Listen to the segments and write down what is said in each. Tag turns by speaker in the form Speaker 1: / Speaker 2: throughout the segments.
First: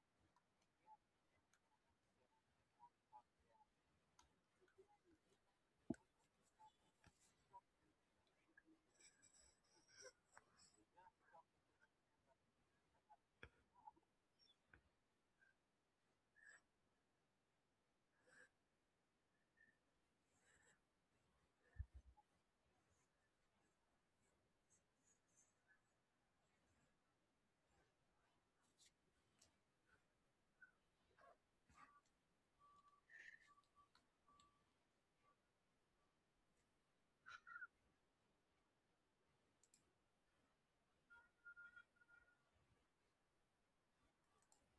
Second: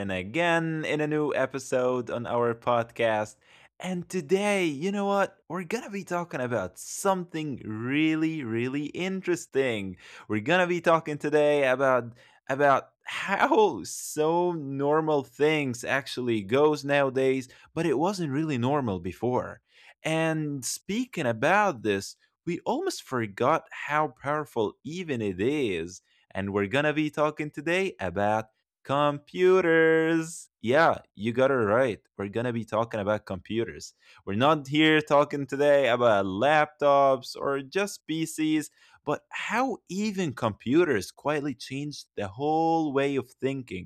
Speaker 1: and again in a new episode on our podcast. And today, you know what? We're going to be talking about something really, really interesting. We're going to be talking today about how so normal things actually goes nowadays, but it wasn't really normal before. And speaking about this, we almost forgot how powerful even it is and we're gonna be talking today about computers. Yeah, you got it right. We're gonna be talking about computers. We're not here talking today about laptops or just PCs, but how even computers quietly changed the whole way of thinking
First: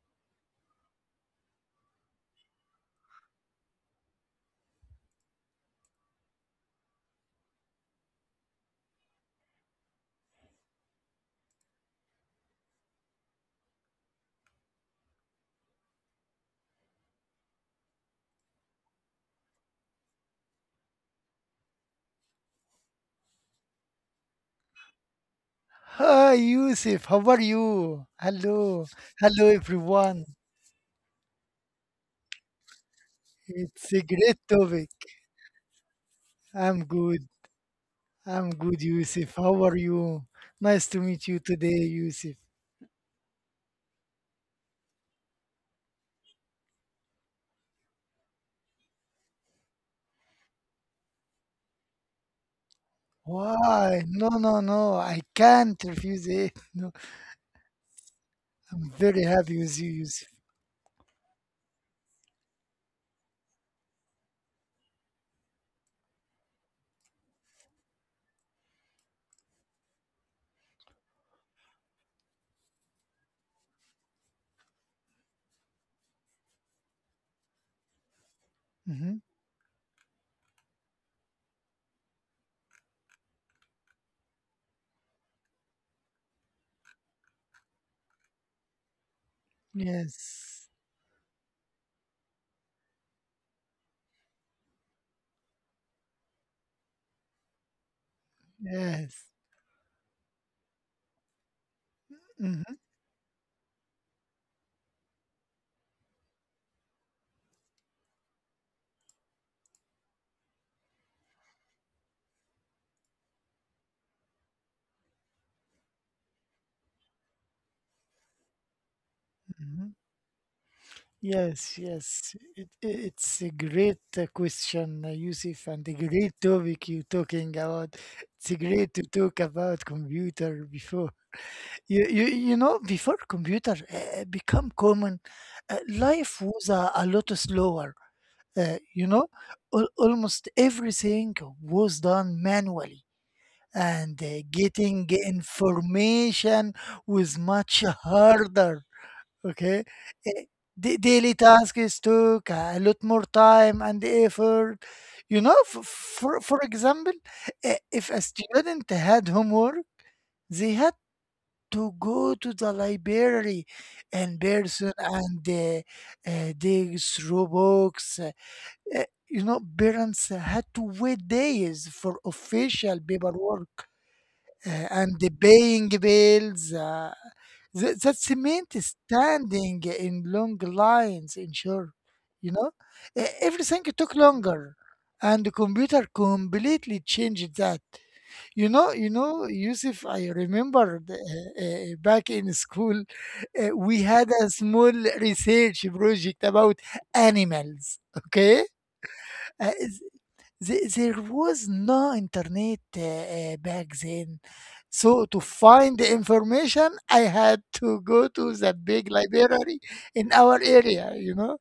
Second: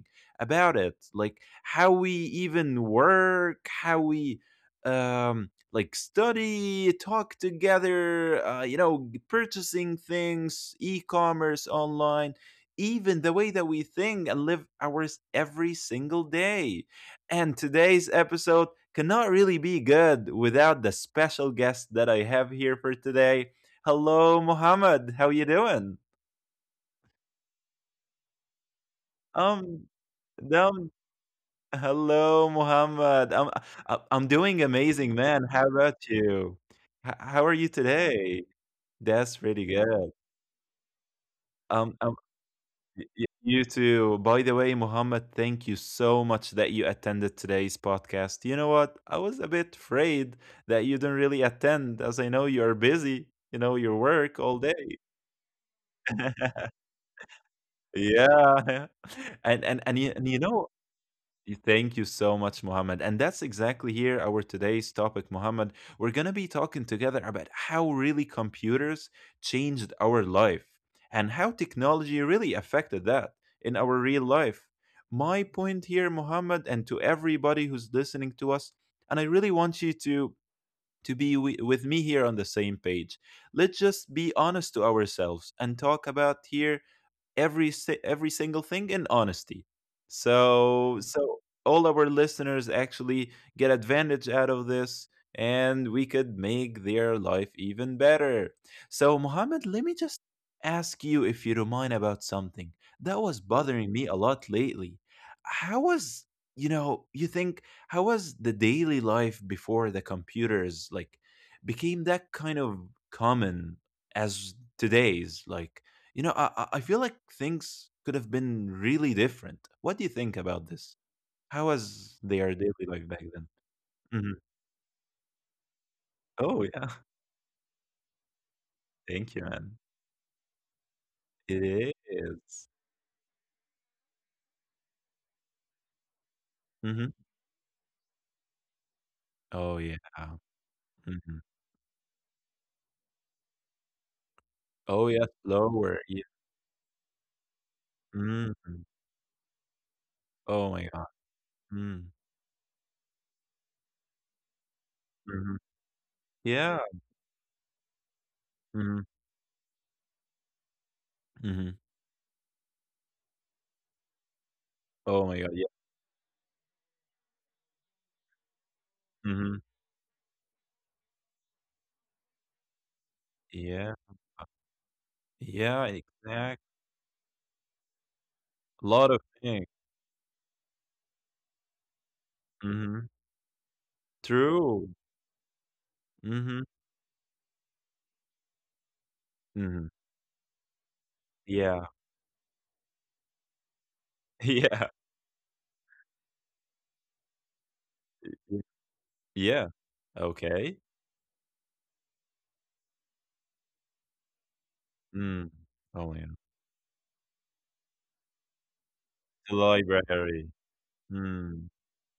Speaker 1: about it. Like how we even work, how we like study talk together, you know, purchasing things, e-commerce online, even the way that we think and live ours every single day. And today's episode cannot really be good without the special guest that I have here for today. Hello, Mohammed. How you doing?
Speaker 2: Hi, Yusuf. How are you? Hello.
Speaker 1: Um,
Speaker 2: Hello, everyone.
Speaker 1: um hello, Mohammed. I'm
Speaker 2: It's a
Speaker 1: doing
Speaker 2: great
Speaker 1: amazing,
Speaker 2: topic.
Speaker 1: man. How about you?
Speaker 2: I'm
Speaker 1: How are you
Speaker 2: good.
Speaker 1: today?
Speaker 2: I'm good,
Speaker 1: That's pretty
Speaker 2: Yusuf. How
Speaker 1: good.
Speaker 2: are you? Nice to meet you
Speaker 1: Um,
Speaker 2: today, Yusuf.
Speaker 1: You too. By the way, Muhammad, thank you so much that you attended today's podcast. You know what? I was a bit afraid that you didn't really attend, as I know you're busy, you know, your work all
Speaker 2: Why? No,
Speaker 1: day.
Speaker 2: no, no. I can't refuse it. No.
Speaker 1: Yeah.
Speaker 2: I'm
Speaker 1: And
Speaker 2: very
Speaker 1: and and
Speaker 2: happy
Speaker 1: you, and
Speaker 2: with
Speaker 1: you
Speaker 2: you,
Speaker 1: know
Speaker 2: Yusuf.
Speaker 1: Y- thank you so much, Mohammed. And that's exactly here our today's topic, Mohammed. We're going to be talking together about how really computers changed our life and how technology really affected that in our real life. My point here, Mohammed, and to everybody who's listening to us, and I really
Speaker 2: hmm
Speaker 1: want you to with me here on the same page. Let's just be honest to ourselves and talk about here every single thing in honesty. So
Speaker 2: Yes.
Speaker 1: so all our listeners actually get advantage out of this and we could make their life even better. So Mohammed, let
Speaker 2: Yes.
Speaker 1: me just ask you if you don't mind about something that
Speaker 2: hmm
Speaker 1: was bothering me a lot lately. How was, you know, you think, how was the daily life before the computers like became that kind of common as today's? Like, you know, I feel like things could have been really different. What do you think about this? How was
Speaker 2: Yes,
Speaker 1: their daily
Speaker 2: yes.
Speaker 1: life back
Speaker 2: It,
Speaker 1: then?
Speaker 2: i- it's a
Speaker 1: Mhm.
Speaker 2: great question, Yusuf, and a
Speaker 1: Oh, yeah.
Speaker 2: great topic you're talking about. It's
Speaker 1: Thank you,
Speaker 2: great to
Speaker 1: man.
Speaker 2: talk about computer before.
Speaker 1: It
Speaker 2: You,
Speaker 1: is.
Speaker 2: you, you know, before computer become common, life
Speaker 1: Mhm.
Speaker 2: was a lot slower. Uh, you
Speaker 1: Oh,
Speaker 2: know,
Speaker 1: yeah.
Speaker 2: Al almost
Speaker 1: Mhm.
Speaker 2: everything was done manually, and
Speaker 1: Oh, yeah,
Speaker 2: getting
Speaker 1: slower. Yeah.
Speaker 2: information was much
Speaker 1: Mhm.
Speaker 2: harder. Okay.
Speaker 1: Oh my
Speaker 2: Eh,
Speaker 1: god.
Speaker 2: The daily
Speaker 1: Mm.
Speaker 2: tasks took a lot more time and effort.
Speaker 1: Mhm.
Speaker 2: You know,
Speaker 1: Yeah.
Speaker 2: for example, if a
Speaker 1: Mhm.
Speaker 2: student had homework, they had
Speaker 1: Mhm.
Speaker 2: to go to the library in
Speaker 1: Oh my
Speaker 2: person
Speaker 1: god, yeah.
Speaker 2: and dig through books.
Speaker 1: Mhm.
Speaker 2: You know, parents had to wait days for official
Speaker 1: Yeah.
Speaker 2: paperwork and
Speaker 1: Yeah,
Speaker 2: the paying
Speaker 1: exact.
Speaker 2: bills. The
Speaker 1: A lot of
Speaker 2: cement is
Speaker 1: things.
Speaker 2: standing in long lines in sure,
Speaker 1: Mhm.
Speaker 2: you know? Everything took
Speaker 1: True.
Speaker 2: longer and the
Speaker 1: Mhm.
Speaker 2: computer completely changed that. You know, you
Speaker 1: Mhm.
Speaker 2: know, Yusuf, I remember
Speaker 1: Yeah.
Speaker 2: uh, back in school, we had a small research project about animals,
Speaker 1: Yeah.
Speaker 2: okay?
Speaker 1: Yeah.
Speaker 2: uh,
Speaker 1: Okay.
Speaker 2: there was no internet back then.
Speaker 1: Mm.
Speaker 2: So to
Speaker 1: Oh, yeah.
Speaker 2: find the information, I had to go to the
Speaker 1: The
Speaker 2: big library
Speaker 1: library.
Speaker 2: in our
Speaker 1: Mm.
Speaker 2: area, you know.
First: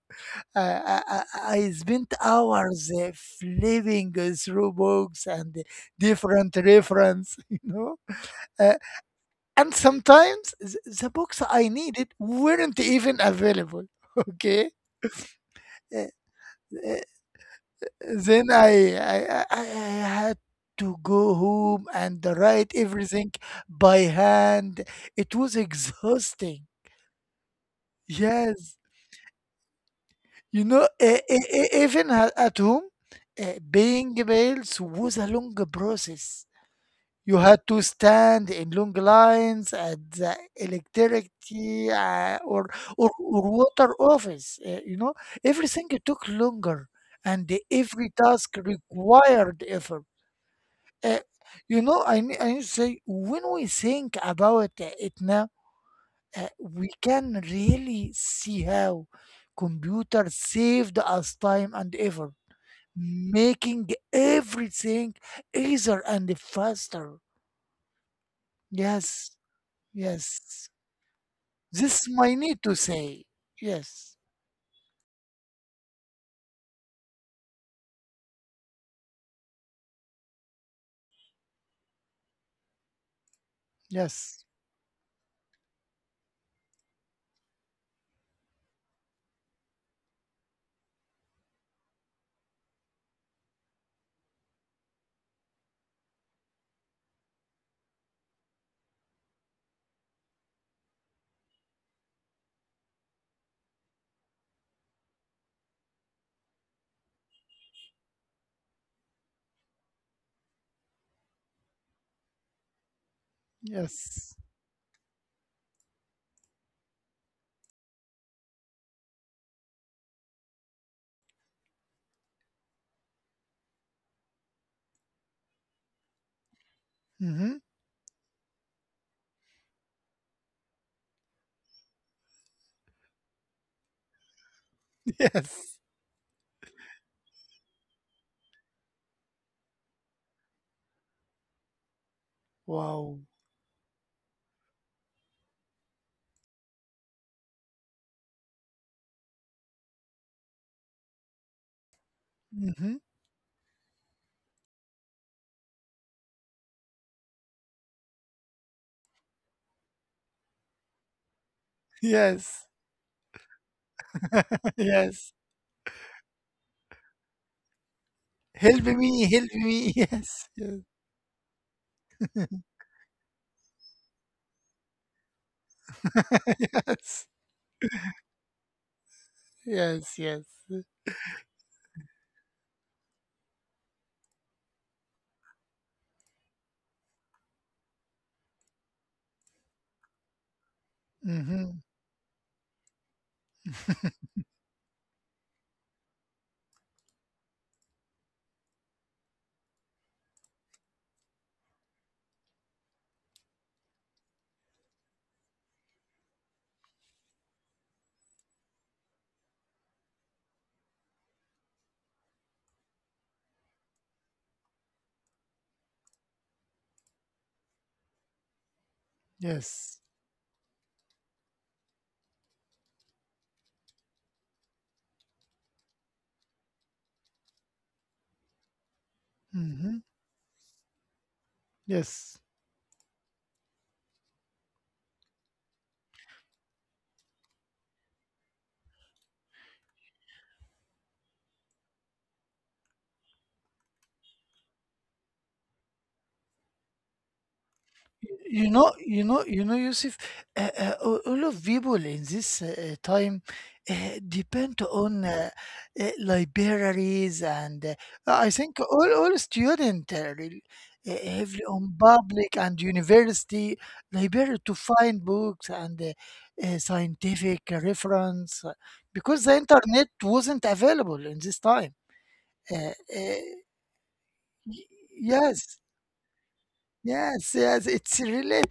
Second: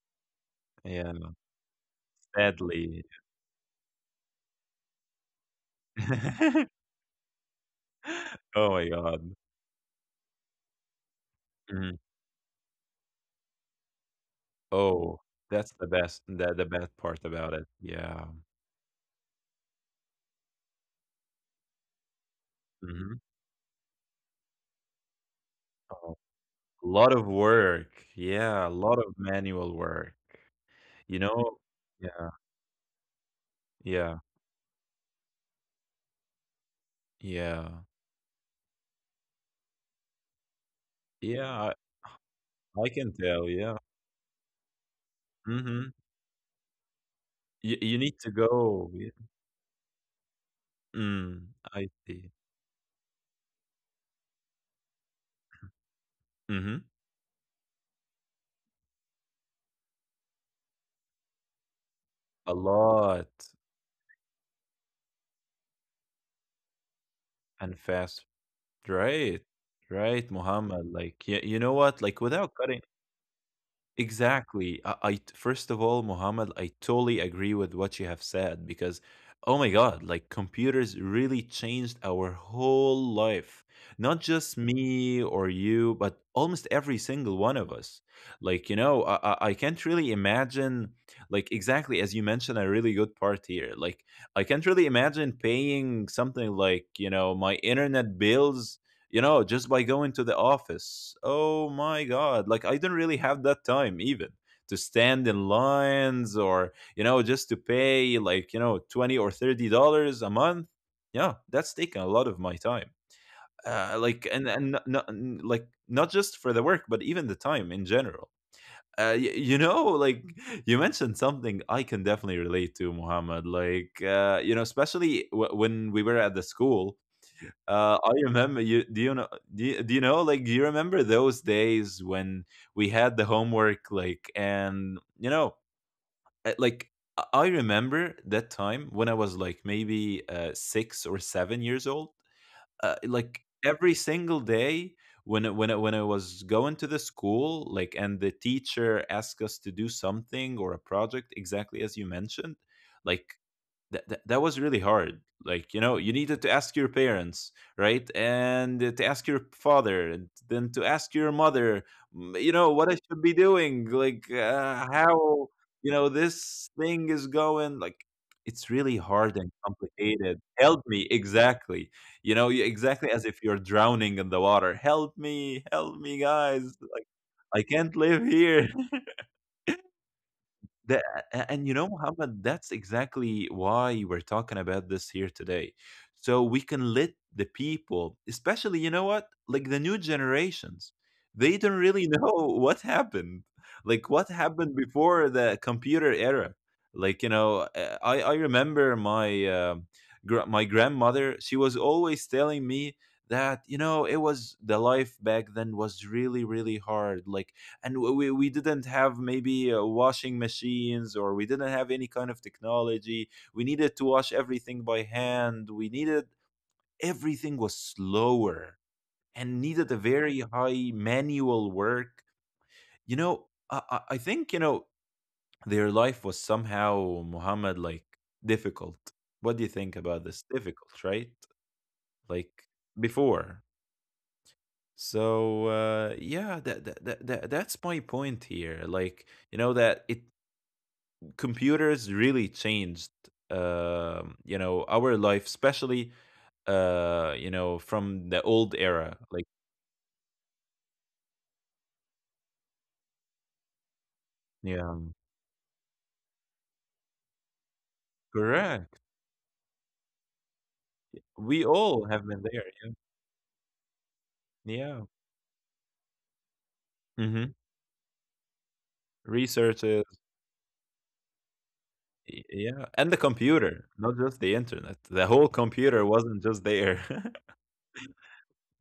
Speaker 2: Uh,
Speaker 1: Yeah,
Speaker 2: I, I spent hours
Speaker 1: sadly.
Speaker 2: flipping through books and different reference, you know.
Speaker 1: Oh
Speaker 2: Uh,
Speaker 1: my god.
Speaker 2: and sometimes the books I
Speaker 1: Mhm.
Speaker 2: needed weren't even available, okay?
Speaker 1: Oh, that's the
Speaker 2: Uh,
Speaker 1: best, the bad
Speaker 2: uh,
Speaker 1: part about it. Yeah.
Speaker 2: Then I had to go home and write
Speaker 1: Mhm.
Speaker 2: everything by hand. It was exhausting.
Speaker 1: A lot of work. Yeah, a
Speaker 2: Yes.
Speaker 1: lot of manual work.
Speaker 2: You know,
Speaker 1: You know? Yeah.
Speaker 2: at home, paying
Speaker 1: Yeah.
Speaker 2: bills was a long process. You had
Speaker 1: Yeah.
Speaker 2: to stand in long lines at the
Speaker 1: Yeah,
Speaker 2: electricity uh, or,
Speaker 1: I
Speaker 2: or
Speaker 1: can
Speaker 2: or
Speaker 1: tell, yeah.
Speaker 2: water office. You know, everything
Speaker 1: Mhm.
Speaker 2: took longer, and
Speaker 1: You
Speaker 2: every
Speaker 1: need to
Speaker 2: task
Speaker 1: go. Yeah.
Speaker 2: required effort. Uh,
Speaker 1: Mm,
Speaker 2: you
Speaker 1: I
Speaker 2: know,
Speaker 1: see.
Speaker 2: I need to say, when we think about it now,
Speaker 1: Mhm.
Speaker 2: we can really see how computers saved us time and effort,
Speaker 1: A lot
Speaker 2: making everything easier and faster.
Speaker 1: and fast.
Speaker 2: Yes,
Speaker 1: Right. Right,
Speaker 2: yes.
Speaker 1: Muhammad. Like, yeah, you know what?
Speaker 2: This
Speaker 1: Like,
Speaker 2: my
Speaker 1: without
Speaker 2: need to
Speaker 1: cutting.
Speaker 2: say. Yes,
Speaker 1: Exactly. First of all, Muhammad, I totally agree with what you have said because, oh my God, like computers really changed our whole life. Not
Speaker 2: yes,
Speaker 1: just me or you, but almost every single one of us. Like, you know, I can't really imagine, like, exactly as you mentioned, a really good part here. Like, I can't really imagine paying something like, you know, my internet bills, you know, just by going to the office. Oh my God. Like, I didn't really have that time even to stand in lines or, you know, just to pay like, you know, 20 or $30 a month. Yeah, that's taken a lot of my time. Like,
Speaker 2: yes.
Speaker 1: and like, not just for the work, but even the time in general. You know, like, you mentioned something I can definitely relate to, Muhammad. Like, you know, especially when we were at the school,
Speaker 2: Mm-hmm.
Speaker 1: I remember you. Do you know? Do you know? Like, do you remember those days when we had the homework? Like, and you know,
Speaker 2: Yes.
Speaker 1: like, I remember that time when I was like maybe six or seven years old.
Speaker 2: Wow.
Speaker 1: Like every single day when I was going to the school, like, and the teacher asked us to do something or a project, exactly as you mentioned.
Speaker 2: Mm-hmm.
Speaker 1: Like that was really hard. Like, you know, you needed to ask your parents, right, and to ask your father and then to ask your mother. Mm, you know
Speaker 2: Yes,
Speaker 1: what I should be doing. Like,
Speaker 2: yes.
Speaker 1: how, you know, this thing is going. Like, it's
Speaker 2: Help
Speaker 1: really
Speaker 2: me,
Speaker 1: hard and
Speaker 2: help me.
Speaker 1: complicated.
Speaker 2: Yes,
Speaker 1: Help
Speaker 2: yes.
Speaker 1: me, exactly. You know, you exactly as if you're drowning in the water. Help me, help me, guys. Like,
Speaker 2: yes,
Speaker 1: I can't live here,
Speaker 2: yes, yes.
Speaker 1: that. A And you know, Muhammad, that's exactly why we're talking about this here today. So we can let the people, especially, you know what, like the new generations, they don't
Speaker 2: hmm
Speaker 1: really know what happened, like what happened before the computer era. Like, you know, I remember my, my grandmother. She was always telling me that, you know, it was the life back then was really, really hard. Like, and we didn't have maybe washing machines, or we didn't have any kind of technology. We needed to wash everything by hand. We needed everything was slower and needed a
Speaker 2: Yes.
Speaker 1: very high manual work, you know. I think, you know, their life was somehow, Muhammad, like difficult. What do you think
Speaker 2: hmm
Speaker 1: about this? Difficult, right?
Speaker 2: Yes.
Speaker 1: Like before. So, uh, yeah, that's my point here. Like, you know that it computers really changed, you know, our life, especially, you know, from the old
Speaker 2: Y- You know,
Speaker 1: era.
Speaker 2: you
Speaker 1: Like,
Speaker 2: know, you know, Yusuf, all of people in this time
Speaker 1: yeah,
Speaker 2: depend on libraries and I think
Speaker 1: correct,
Speaker 2: all students
Speaker 1: we
Speaker 2: heavily
Speaker 1: all
Speaker 2: on
Speaker 1: have been there.
Speaker 2: public and university library to
Speaker 1: Yeah,
Speaker 2: find books and
Speaker 1: yeah. Hmm.
Speaker 2: scientific reference because the
Speaker 1: Researches.
Speaker 2: internet wasn't available in this time.
Speaker 1: Y- yeah,
Speaker 2: Uh,
Speaker 1: and the
Speaker 2: uh,
Speaker 1: computer, not just the
Speaker 2: y-
Speaker 1: internet, the whole
Speaker 2: yes,
Speaker 1: computer wasn't just there.
Speaker 2: yes. It's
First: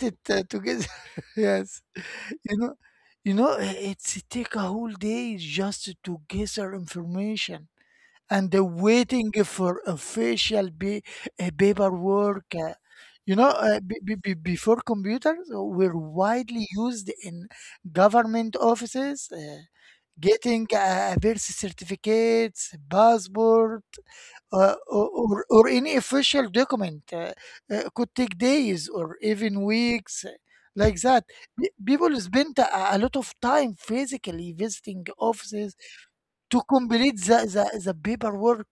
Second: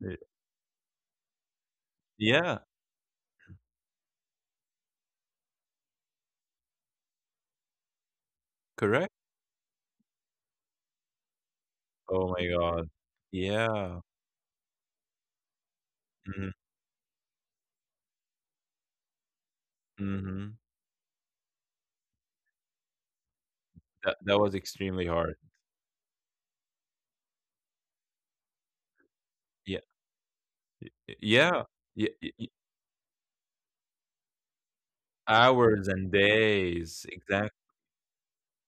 Speaker 1: Y-
Speaker 2: together. yes, you
Speaker 1: yeah.
Speaker 2: know, you know. i- It's take a whole day just to gather information and
Speaker 1: Correct.
Speaker 2: waiting for official
Speaker 1: Oh my
Speaker 2: paperwork. Uh,
Speaker 1: god.
Speaker 2: you know, uh,
Speaker 1: Yeah.
Speaker 2: be- be- be- before computers were
Speaker 1: Hmm.
Speaker 2: widely used in government offices,
Speaker 1: Hmm.
Speaker 2: getting a birth certificates, passport
Speaker 1: That, that was
Speaker 2: or
Speaker 1: extremely hard.
Speaker 2: any official document could take days or even
Speaker 1: Yeah.
Speaker 2: weeks, like that.
Speaker 1: Yeah,
Speaker 2: Pe-
Speaker 1: yeah.
Speaker 2: people spend a lot of time physically visiting offices
Speaker 1: Hours and
Speaker 2: to
Speaker 1: days,
Speaker 2: complete
Speaker 1: exactly.
Speaker 2: the paperwork.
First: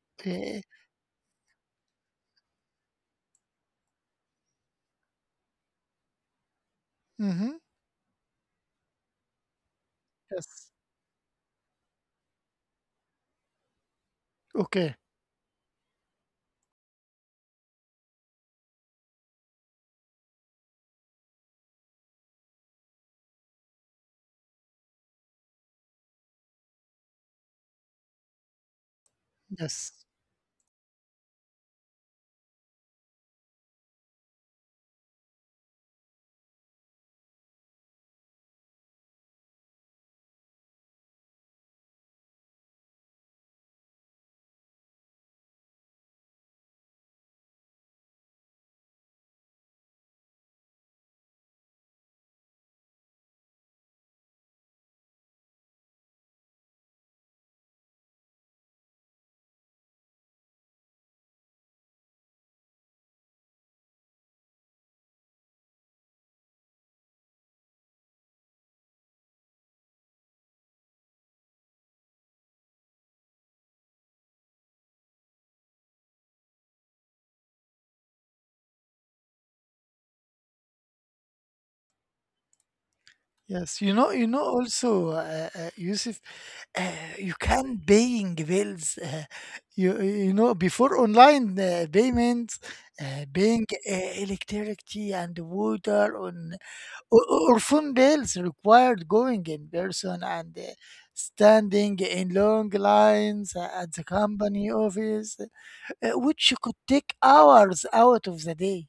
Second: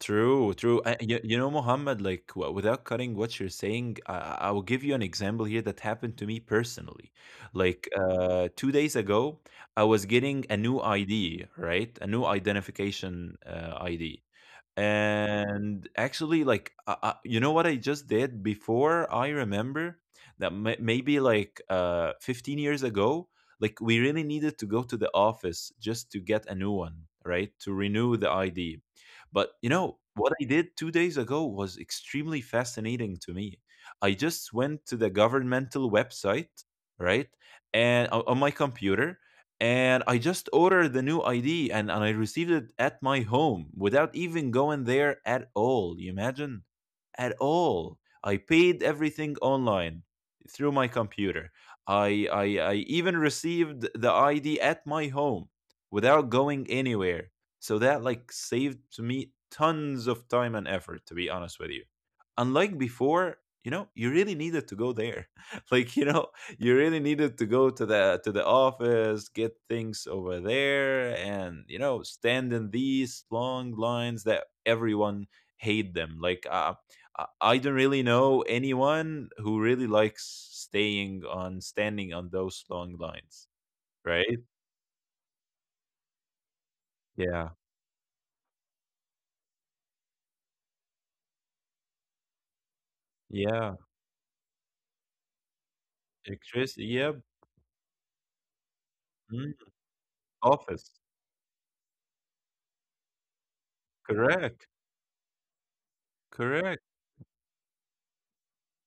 Speaker 1: True,
Speaker 2: uh,
Speaker 1: true. You know, Mohammed, like, without cutting what you're saying, I will give you an example here that happened to me personally.
Speaker 2: mhm.
Speaker 1: Like 2 days ago, I was getting a
Speaker 2: Yes.
Speaker 1: new ID, right? A new identification ID.
Speaker 2: Okay.
Speaker 1: And actually, like, you know what I just did before? I remember that maybe like 15 years ago, like, we really needed to go to the office just to get a new one, right? To renew the ID. But, you
Speaker 2: Yes.
Speaker 1: know, what I did 2 days ago was extremely fascinating to me. I just went to the governmental website, right? And on my computer, and I just ordered the new ID, and I received it at my home without even going there at all. You imagine? At all. I paid everything online through my computer. I even received the ID at my home without going anywhere. So that like saved to me tons of time and effort, to be honest with you. Unlike before, you know, you really needed to go there. Like, you know, you really needed to go to the office, get things over there, and, you know, stand in these long lines that everyone hate them. Like, I I don't really know anyone who really likes staying on standing on those long lines,
Speaker 2: Yes. you know you
Speaker 1: right?
Speaker 2: know also, Yusuf, Uh, you
Speaker 1: Yeah,
Speaker 2: can paying bills. Before online payments, paying
Speaker 1: yeah,
Speaker 2: electricity and water on
Speaker 1: electricity, yeah,
Speaker 2: or, or phone bills required going
Speaker 1: mm,
Speaker 2: in person and
Speaker 1: office,
Speaker 2: standing in long lines at the company
Speaker 1: correct,
Speaker 2: office, which could
Speaker 1: correct.
Speaker 2: take hours out of the day.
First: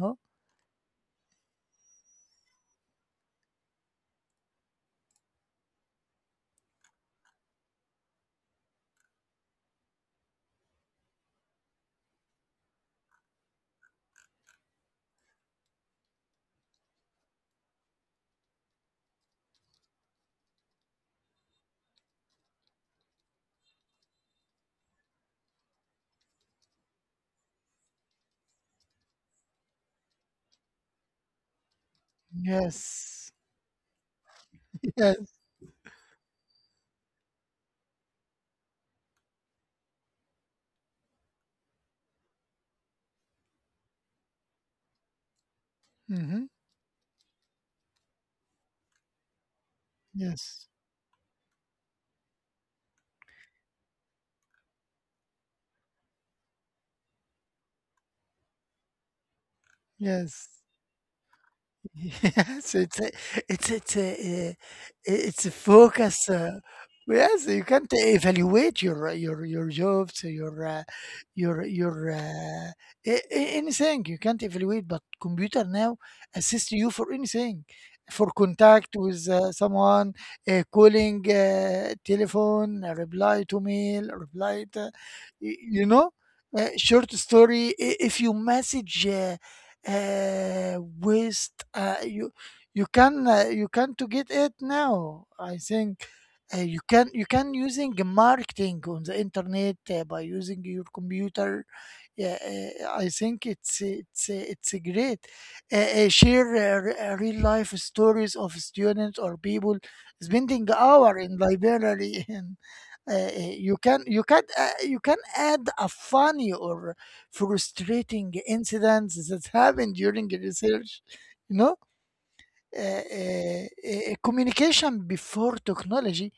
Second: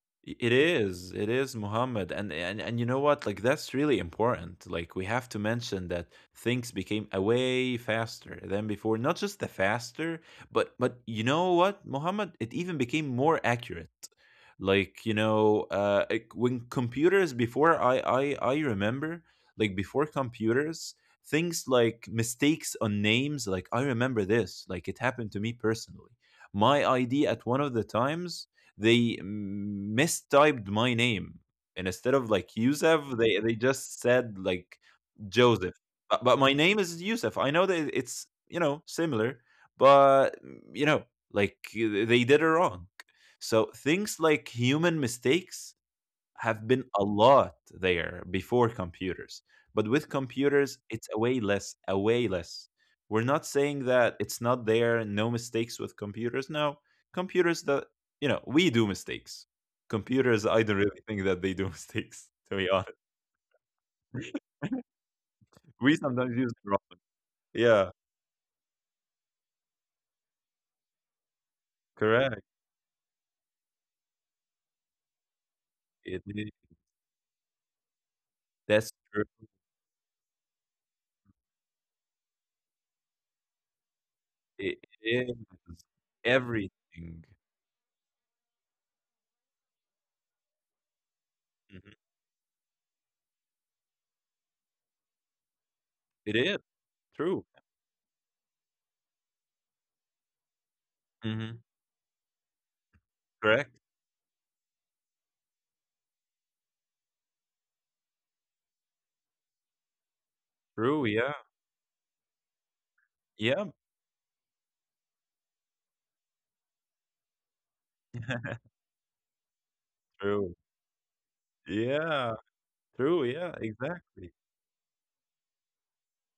Speaker 2: No.
Speaker 1: It is Muhammad, and you know what? Like, that's really important. Like, we have to mention that things became a way faster than before. Not just the faster, but you know what, Muhammad? It even became more accurate. Like, you know, when computers before I I remember, like before computers, things like mistakes on names. Like, I remember this. Like, it happened to me personally. My ID at one of the times they mistyped my name, and instead of like Yusef,
Speaker 2: Yes.
Speaker 1: they they just said like
Speaker 2: Yes.
Speaker 1: Joseph. But my name is Yusef. I know that it's, you know, similar, but, you know, like they did it wrong. So things like human mistakes
Speaker 2: Hmm.
Speaker 1: have been a lot there before computers. But with
Speaker 2: Yes.
Speaker 1: computers, it's a way less, a way less. We're not saying that it's not there, no mistakes with computers. No, computers that, you know, we do mistakes. Computers,
Speaker 2: Yes.
Speaker 1: I don't really think that they do mistakes, to be
Speaker 2: Yes,
Speaker 1: honest.
Speaker 2: it's it's a uh, it's a
Speaker 1: We sometimes
Speaker 2: focus.
Speaker 1: use it wrong.
Speaker 2: Yes, you
Speaker 1: Yeah,
Speaker 2: can't evaluate your jobs, your your
Speaker 1: correct.
Speaker 2: uh, anything. You can't evaluate, but computer now
Speaker 1: It is.
Speaker 2: assists you for anything, for
Speaker 1: That's
Speaker 2: contact
Speaker 1: true.
Speaker 2: with someone, calling, telephone, reply to mail, reply
Speaker 1: It
Speaker 2: to,
Speaker 1: is
Speaker 2: you know,
Speaker 1: everything.
Speaker 2: short story. If you message. Waste.
Speaker 1: Mhm.
Speaker 2: You You can, you can to get it now. I think
Speaker 1: It is
Speaker 2: you
Speaker 1: true.
Speaker 2: can using marketing on the internet by using your
Speaker 1: Hmm.
Speaker 2: computer. Yeah, I think
Speaker 1: Correct.
Speaker 2: it's great. Share real life stories of students or people spending
Speaker 1: True.
Speaker 2: hour
Speaker 1: Yeah.
Speaker 2: in library and
Speaker 1: Yeah.
Speaker 2: you can add a funny or frustrating incidents that happened during
Speaker 1: True.
Speaker 2: research, you know?
Speaker 1: Yeah, true, yeah, exactly.
Speaker 2: Communication before technology,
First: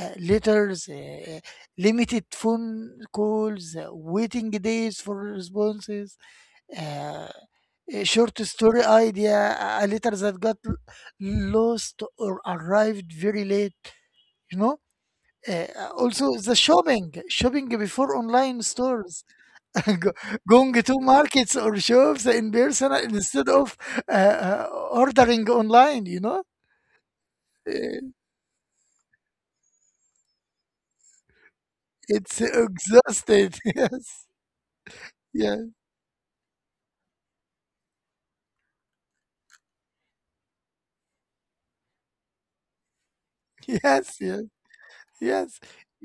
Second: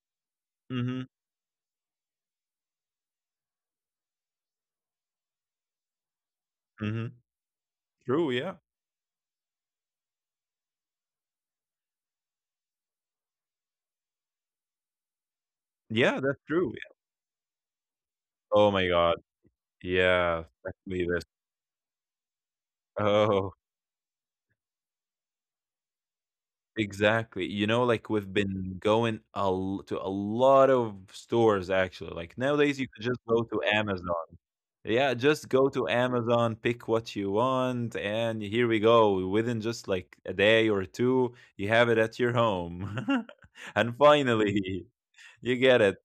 Speaker 2: letters,
Speaker 1: Mhm,
Speaker 2: limited phone calls, waiting days for responses,
Speaker 1: mhm.
Speaker 2: uh, a
Speaker 1: True,
Speaker 2: short
Speaker 1: yeah.
Speaker 2: story idea, a letter that got lost or arrived very late, you know? Uh,
Speaker 1: Yeah,
Speaker 2: Also,
Speaker 1: that's
Speaker 2: the
Speaker 1: true, yeah.
Speaker 2: shopping, shopping before online
Speaker 1: Oh my god.
Speaker 2: stores, Go-
Speaker 1: Yeah,
Speaker 2: going to
Speaker 1: definitely this.
Speaker 2: markets or shops in person instead
Speaker 1: Oh,
Speaker 2: of ordering online, you know?
Speaker 1: exactly. You know,
Speaker 2: Uh,
Speaker 1: like, we've been going a l to a lot of stores, actually, like,
Speaker 2: It's
Speaker 1: nowadays, you could just go
Speaker 2: exhausted.
Speaker 1: to Amazon. Yeah, just
Speaker 2: Yes. Yeah.
Speaker 1: go to Amazon, pick what you want, and here we go. Within just, like, a day or 2, you have it at your home. And
Speaker 2: Yes.
Speaker 1: finally, you
Speaker 2: Yes.
Speaker 1: get it.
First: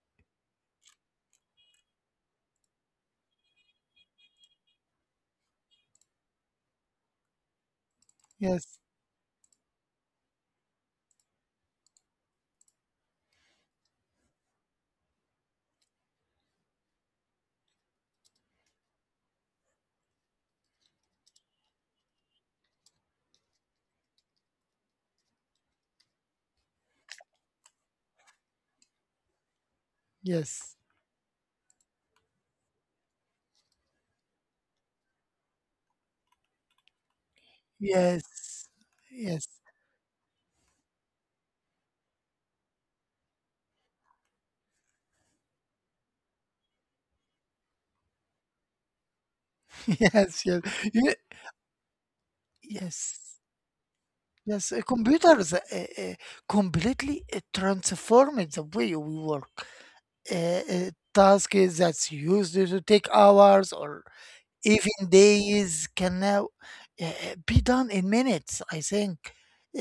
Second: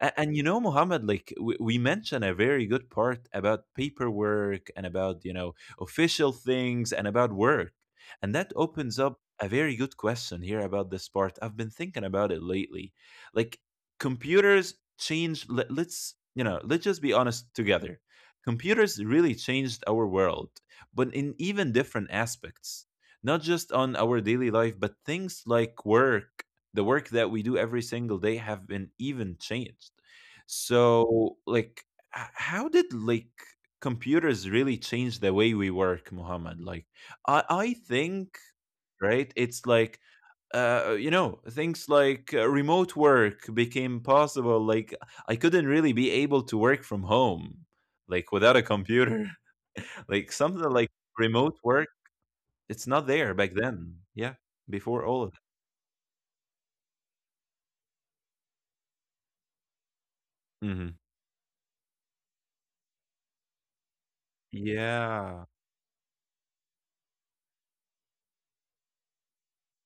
Speaker 1: And you know Mohammed, like we mentioned a very good part about paperwork and about you know official things and about work, and that
Speaker 2: Yes.
Speaker 1: opens up a very good question here about this part. I've been thinking about it lately, like computers change. Let's you know let's just be honest together. Computers really changed our world, but in even different aspects, not just on our daily life but things like work. The work that we do every single day have been even changed.
Speaker 2: Yes.
Speaker 1: So like, how did computers really change the way we work, Muhammad? Like, I
Speaker 2: Yes.
Speaker 1: think,
Speaker 2: Yes.
Speaker 1: right?
Speaker 2: Yes.
Speaker 1: It's like, you know, things like remote work became possible. Like, I couldn't really be able to work from home like without a computer. Like
Speaker 2: Yes. Yes.
Speaker 1: something like
Speaker 2: Ye-
Speaker 1: remote work, it's not there
Speaker 2: Yes.
Speaker 1: back then, yeah.
Speaker 2: Yes.
Speaker 1: Before all of
Speaker 2: Computers uh, completely transformed the way we work.
Speaker 1: that,
Speaker 2: A,
Speaker 1: hmm,
Speaker 2: a task is that's used to take hours or even
Speaker 1: yeah,
Speaker 2: days can now uh, be done in minutes, I think.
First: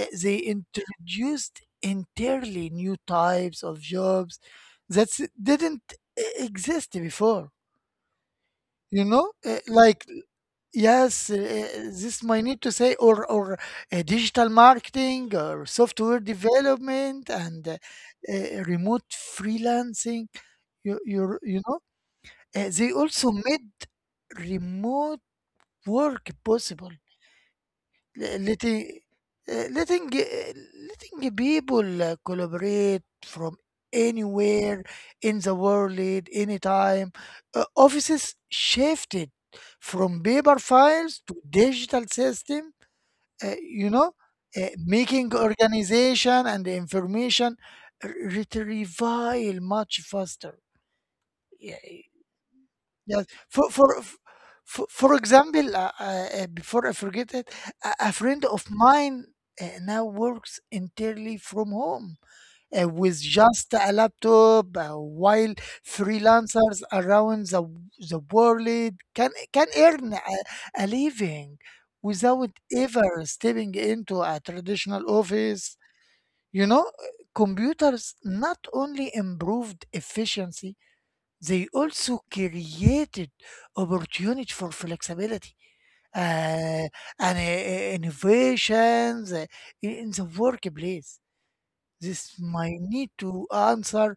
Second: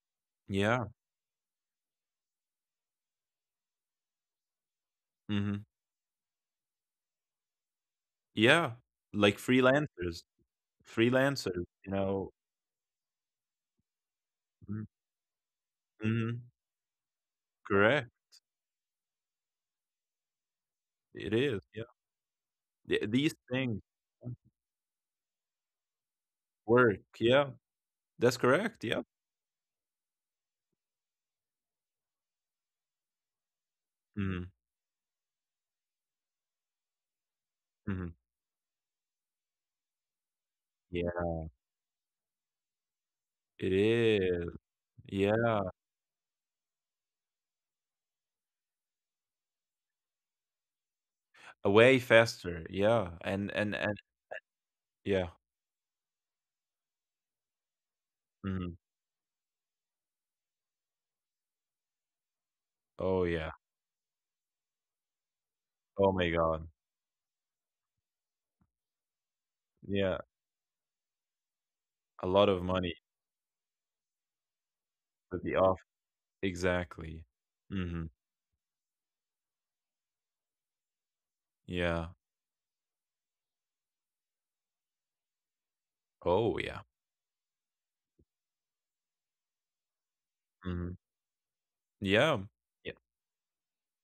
Speaker 2: They
Speaker 1: yeah.
Speaker 2: introduced entirely new types of jobs that
Speaker 1: Mhm.
Speaker 2: didn't exist before.
Speaker 1: Yeah,
Speaker 2: You know,
Speaker 1: like
Speaker 2: Like
Speaker 1: freelancers,
Speaker 2: yes,
Speaker 1: freelancers, you
Speaker 2: this
Speaker 1: know?
Speaker 2: might need to say, or digital
Speaker 1: Mhm,
Speaker 2: marketing, or software
Speaker 1: mhm,
Speaker 2: development, and
Speaker 1: correct,
Speaker 2: remote freelancing. You you
Speaker 1: it is,
Speaker 2: you know,
Speaker 1: yeah.
Speaker 2: They
Speaker 1: The
Speaker 2: also
Speaker 1: these
Speaker 2: made
Speaker 1: things, mm,
Speaker 2: remote work possible,
Speaker 1: work, yeah, that's
Speaker 2: le-
Speaker 1: correct, yeah.
Speaker 2: letting uh, letting uh, letting people collaborate from
Speaker 1: Mhm,
Speaker 2: anywhere in the world at any time.
Speaker 1: mhm,
Speaker 2: Offices shifted from paper
Speaker 1: yeah,
Speaker 2: files to digital system, uh,
Speaker 1: it
Speaker 2: you know,
Speaker 1: is,
Speaker 2: uh, making
Speaker 1: yeah,
Speaker 2: organization and information retrieval much faster. Yeah,
Speaker 1: way faster, yeah,
Speaker 2: yes.
Speaker 1: and and and
Speaker 2: For
Speaker 1: yeah,
Speaker 2: example, before I forget it, a friend of
Speaker 1: mhm.
Speaker 2: mine now works entirely from home with
Speaker 1: Oh, yeah,
Speaker 2: just a laptop, while
Speaker 1: oh my god,
Speaker 2: freelancers around the world can earn
Speaker 1: yeah,
Speaker 2: a living
Speaker 1: a
Speaker 2: without
Speaker 1: lot of money
Speaker 2: ever stepping into a traditional
Speaker 1: for the
Speaker 2: office.
Speaker 1: off,
Speaker 2: You know,
Speaker 1: exactly,
Speaker 2: computers
Speaker 1: mhm,
Speaker 2: not only improved efficiency, they
Speaker 1: yeah,
Speaker 2: also created opportunity for flexibility
Speaker 1: oh,
Speaker 2: uh,
Speaker 1: yeah,
Speaker 2: and innovations in the
Speaker 1: mhm,
Speaker 2: workplace. This
Speaker 1: yeah,
Speaker 2: my
Speaker 1: yeah,
Speaker 2: need to answer,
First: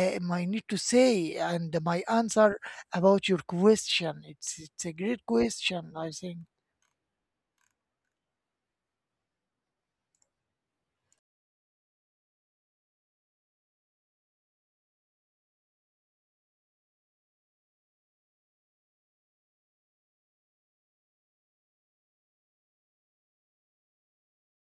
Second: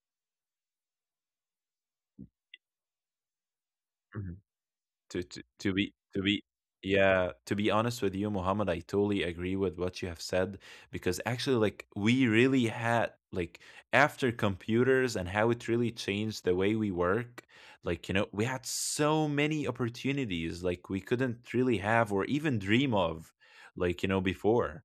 Speaker 2: my need to say, and my answer about your question.
Speaker 1: mhm.
Speaker 2: It's a great
Speaker 1: To to to
Speaker 2: question,
Speaker 1: be
Speaker 2: I
Speaker 1: to
Speaker 2: think.
Speaker 1: be yeah, to be honest with you, Muhammad, I totally agree with what you have said, because actually, like, we really had, like, after computers and how it really changed the way we work, like, you know, we had so many opportunities, like, we couldn't really have or even dream of, like, you know, before.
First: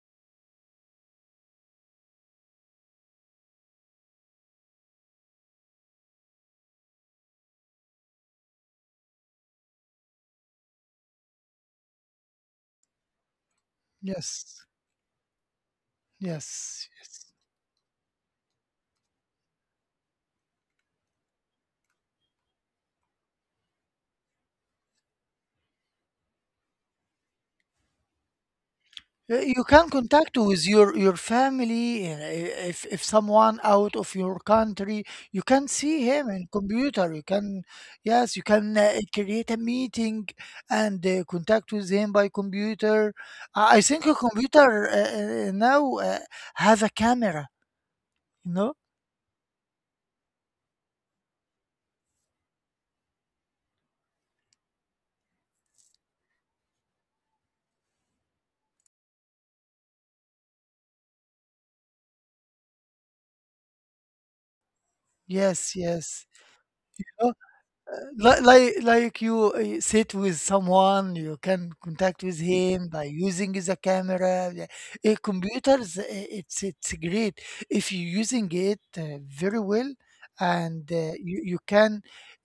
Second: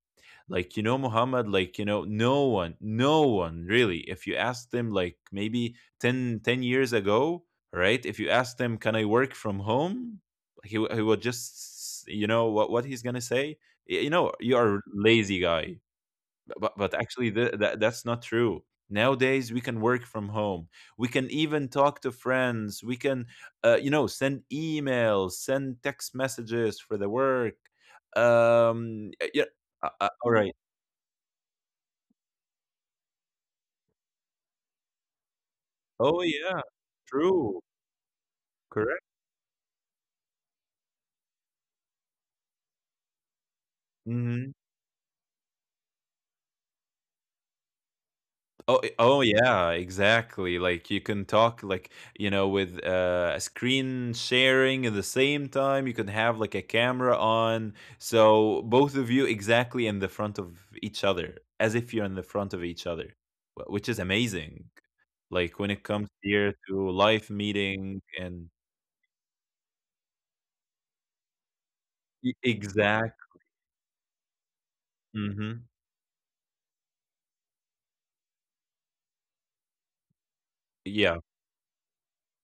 Speaker 1: Like, you know, Muhammad, like, you know, no one, no one really, if you asked them, like, maybe 10 10 years ago, right? If you ask them, "Can I work from home?" He would just, you know what he's gonna say. You know, you
Speaker 2: Yes,
Speaker 1: are a lazy guy, but
Speaker 2: yes,
Speaker 1: but actually
Speaker 2: yes.
Speaker 1: th- that that's not true. Nowadays we can work from home. We can even talk to friends. We can you know send emails, send text messages for the work. Yeah.
Speaker 2: You can
Speaker 1: All
Speaker 2: contact
Speaker 1: right.
Speaker 2: with your family. If someone out of your country, you can see
Speaker 1: Oh
Speaker 2: him in
Speaker 1: yeah,
Speaker 2: computer, you can,
Speaker 1: true.
Speaker 2: yes, you can
Speaker 1: Correct.
Speaker 2: create a meeting and contact with him by computer. I think a
Speaker 1: Mm-hmm.
Speaker 2: computer now uh, has a camera, you know.
Speaker 1: Oh, I oh, yeah, exactly. Like you can talk like, you know, with a screen sharing at the same time. You can have like a camera on. So both of you exactly in the front of each other, as if you're in the front of each other, which is amazing. Like when
Speaker 2: Yes,
Speaker 1: it comes
Speaker 2: yes.
Speaker 1: here to life meeting and
Speaker 2: Like you sit with someone, you can contact with
Speaker 1: e-
Speaker 2: him by
Speaker 1: exact.
Speaker 2: using the camera, yeah.
Speaker 1: Hmm.
Speaker 2: Computers, it's great if you're using it very well, and
Speaker 1: Yeah,
Speaker 2: you can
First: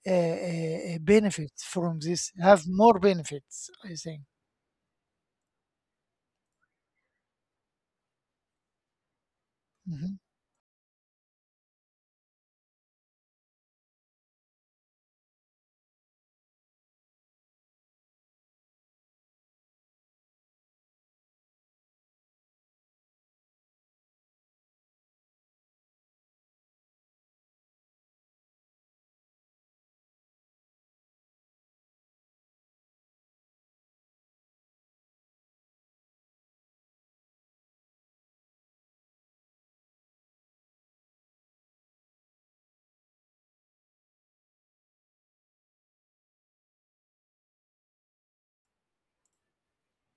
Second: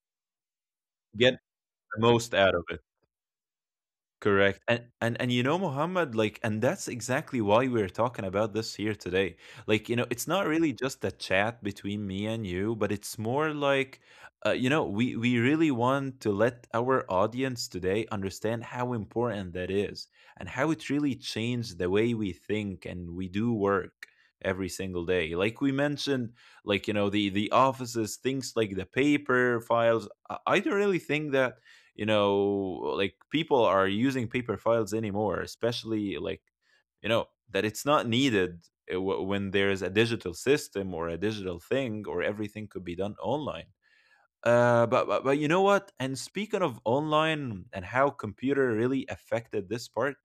Speaker 1: get
Speaker 2: benefit from
Speaker 1: the
Speaker 2: this,
Speaker 1: most out
Speaker 2: have
Speaker 1: of it.
Speaker 2: more benefits, I think.
Speaker 1: Correct. And you know, Muhammad, like, and that's exactly why we're talking about this here today. Like, you know,
Speaker 2: Mhm.
Speaker 1: it's not really just a chat between me and you, but it's more like, you know, we really want to let our audience today understand how important that is, and how it really changed the way we think and we do work every single day. Like we mentioned, like, you know, the offices, things like the paper files. I don't really think that, you know, like people are using paper files anymore, especially like, you know, that it's not needed when there's a digital system or a digital thing or everything could be done online. But you know what? And speaking of online and how computer really affected this part,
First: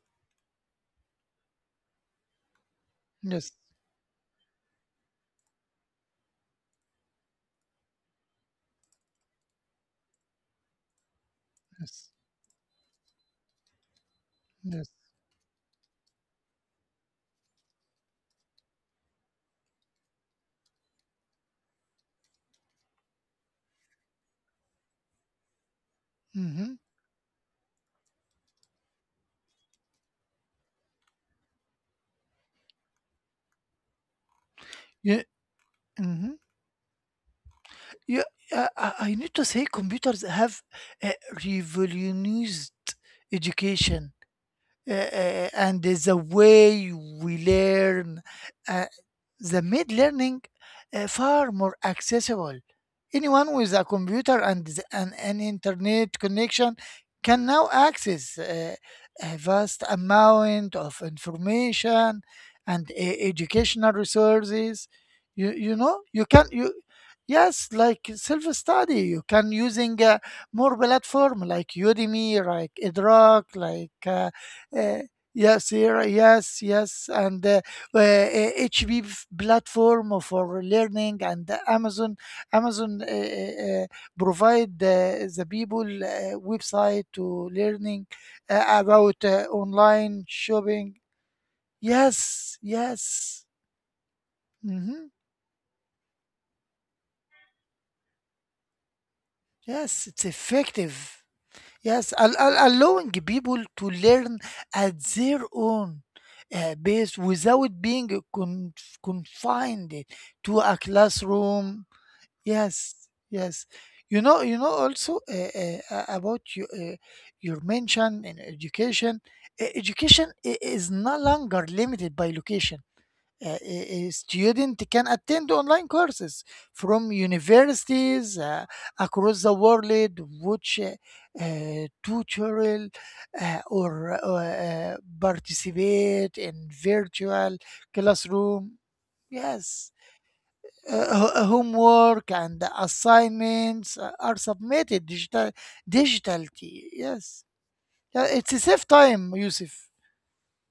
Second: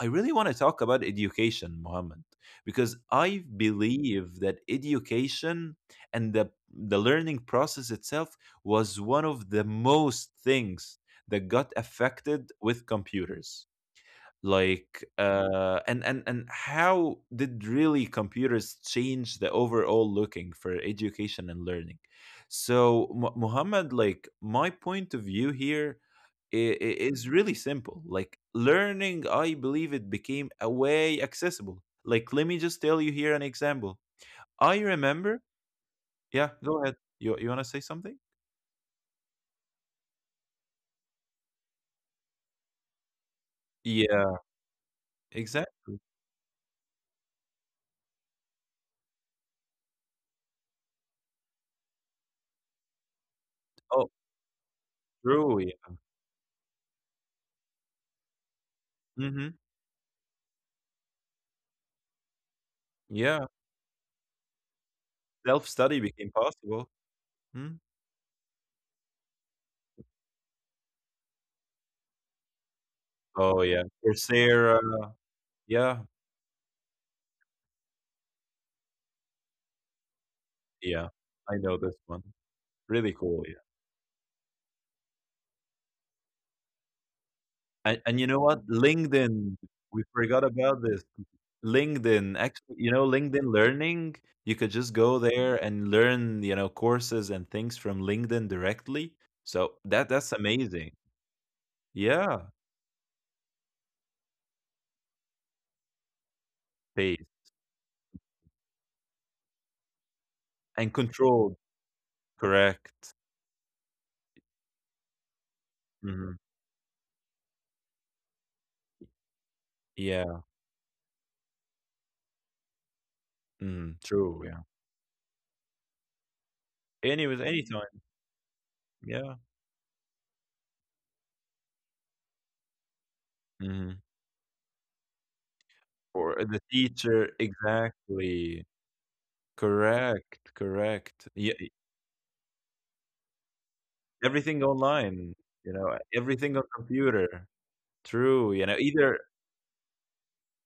Speaker 1: I really want to talk about education, Mohammed, because I
Speaker 2: Yes.
Speaker 1: believe that education and the learning process itself was one of the most things that got
Speaker 2: Yes.
Speaker 1: affected with computers.
Speaker 2: Yes.
Speaker 1: Like and how did really computers change the overall looking for education and learning? So Muhammad, like my point of view here i-
Speaker 2: Hmm.
Speaker 1: i- is really simple. Like learning, I believe it became a way accessible. Like let me just tell you here an example. I
Speaker 2: Yeah.
Speaker 1: remember,
Speaker 2: Hmm.
Speaker 1: yeah, go ahead. You want to say something?
Speaker 2: Yeah. I need to say computers have uh, revolutionized education
Speaker 1: Yeah,
Speaker 2: and
Speaker 1: exactly.
Speaker 2: the way we learn. uh, they made learning far more accessible. Anyone with a
Speaker 1: Oh
Speaker 2: computer and an
Speaker 1: true, yeah,
Speaker 2: internet connection can now access a
Speaker 1: mm-hmm.
Speaker 2: vast amount of information and
Speaker 1: Yeah,
Speaker 2: educational resources. You, you
Speaker 1: self-study
Speaker 2: know, you
Speaker 1: became
Speaker 2: can, you,
Speaker 1: possible.
Speaker 2: yes,
Speaker 1: Hmm?
Speaker 2: like self-study, you can using more platform like Udemy, like Edrock,
Speaker 1: Oh, yeah.
Speaker 2: like
Speaker 1: Coursera.
Speaker 2: uh, yes,
Speaker 1: Yeah,
Speaker 2: here, yes, yes, and uh, HB platform for
Speaker 1: yeah.
Speaker 2: learning and
Speaker 1: I know this
Speaker 2: Amazon.
Speaker 1: one.
Speaker 2: Amazon
Speaker 1: Really cool, yeah.
Speaker 2: provide the people website to learning
Speaker 1: And you know what?
Speaker 2: about
Speaker 1: LinkedIn, we
Speaker 2: online
Speaker 1: forgot about
Speaker 2: shopping.
Speaker 1: this. LinkedIn,
Speaker 2: Yes,
Speaker 1: actually, you know,
Speaker 2: yes.
Speaker 1: LinkedIn Learning, you could just
Speaker 2: Hmm.
Speaker 1: go there and learn, you know, courses and things from LinkedIn directly. So
Speaker 2: Yes,
Speaker 1: that
Speaker 2: it's
Speaker 1: that's amazing.
Speaker 2: effective. Yes,
Speaker 1: Yeah,
Speaker 2: allowing people to learn at their own pace
Speaker 1: pace
Speaker 2: without being confined to a
Speaker 1: and controlled.
Speaker 2: classroom.
Speaker 1: Correct.
Speaker 2: Yes, yes. You know also,
Speaker 1: Hmm.
Speaker 2: about you, your mention in education. Education
Speaker 1: Yeah.
Speaker 2: is no longer limited by location.
Speaker 1: Mm,
Speaker 2: A
Speaker 1: true. Yeah.
Speaker 2: student can attend online courses from
Speaker 1: Anyways, anytime.
Speaker 2: universities
Speaker 1: Yeah.
Speaker 2: across the world, which tutorial
Speaker 1: Hmm.
Speaker 2: or participate
Speaker 1: Or
Speaker 2: in
Speaker 1: the teacher,
Speaker 2: virtual
Speaker 1: exactly.
Speaker 2: classroom. Yes,
Speaker 1: Correct, correct. Yeah,
Speaker 2: homework and assignments are
Speaker 1: everything
Speaker 2: submitted
Speaker 1: online,
Speaker 2: digital
Speaker 1: you know, everything on
Speaker 2: digitally. Yes,
Speaker 1: computer.
Speaker 2: yeah, it's
Speaker 1: True,
Speaker 2: a
Speaker 1: you know,
Speaker 2: safe
Speaker 1: either.
Speaker 2: time, Yusuf.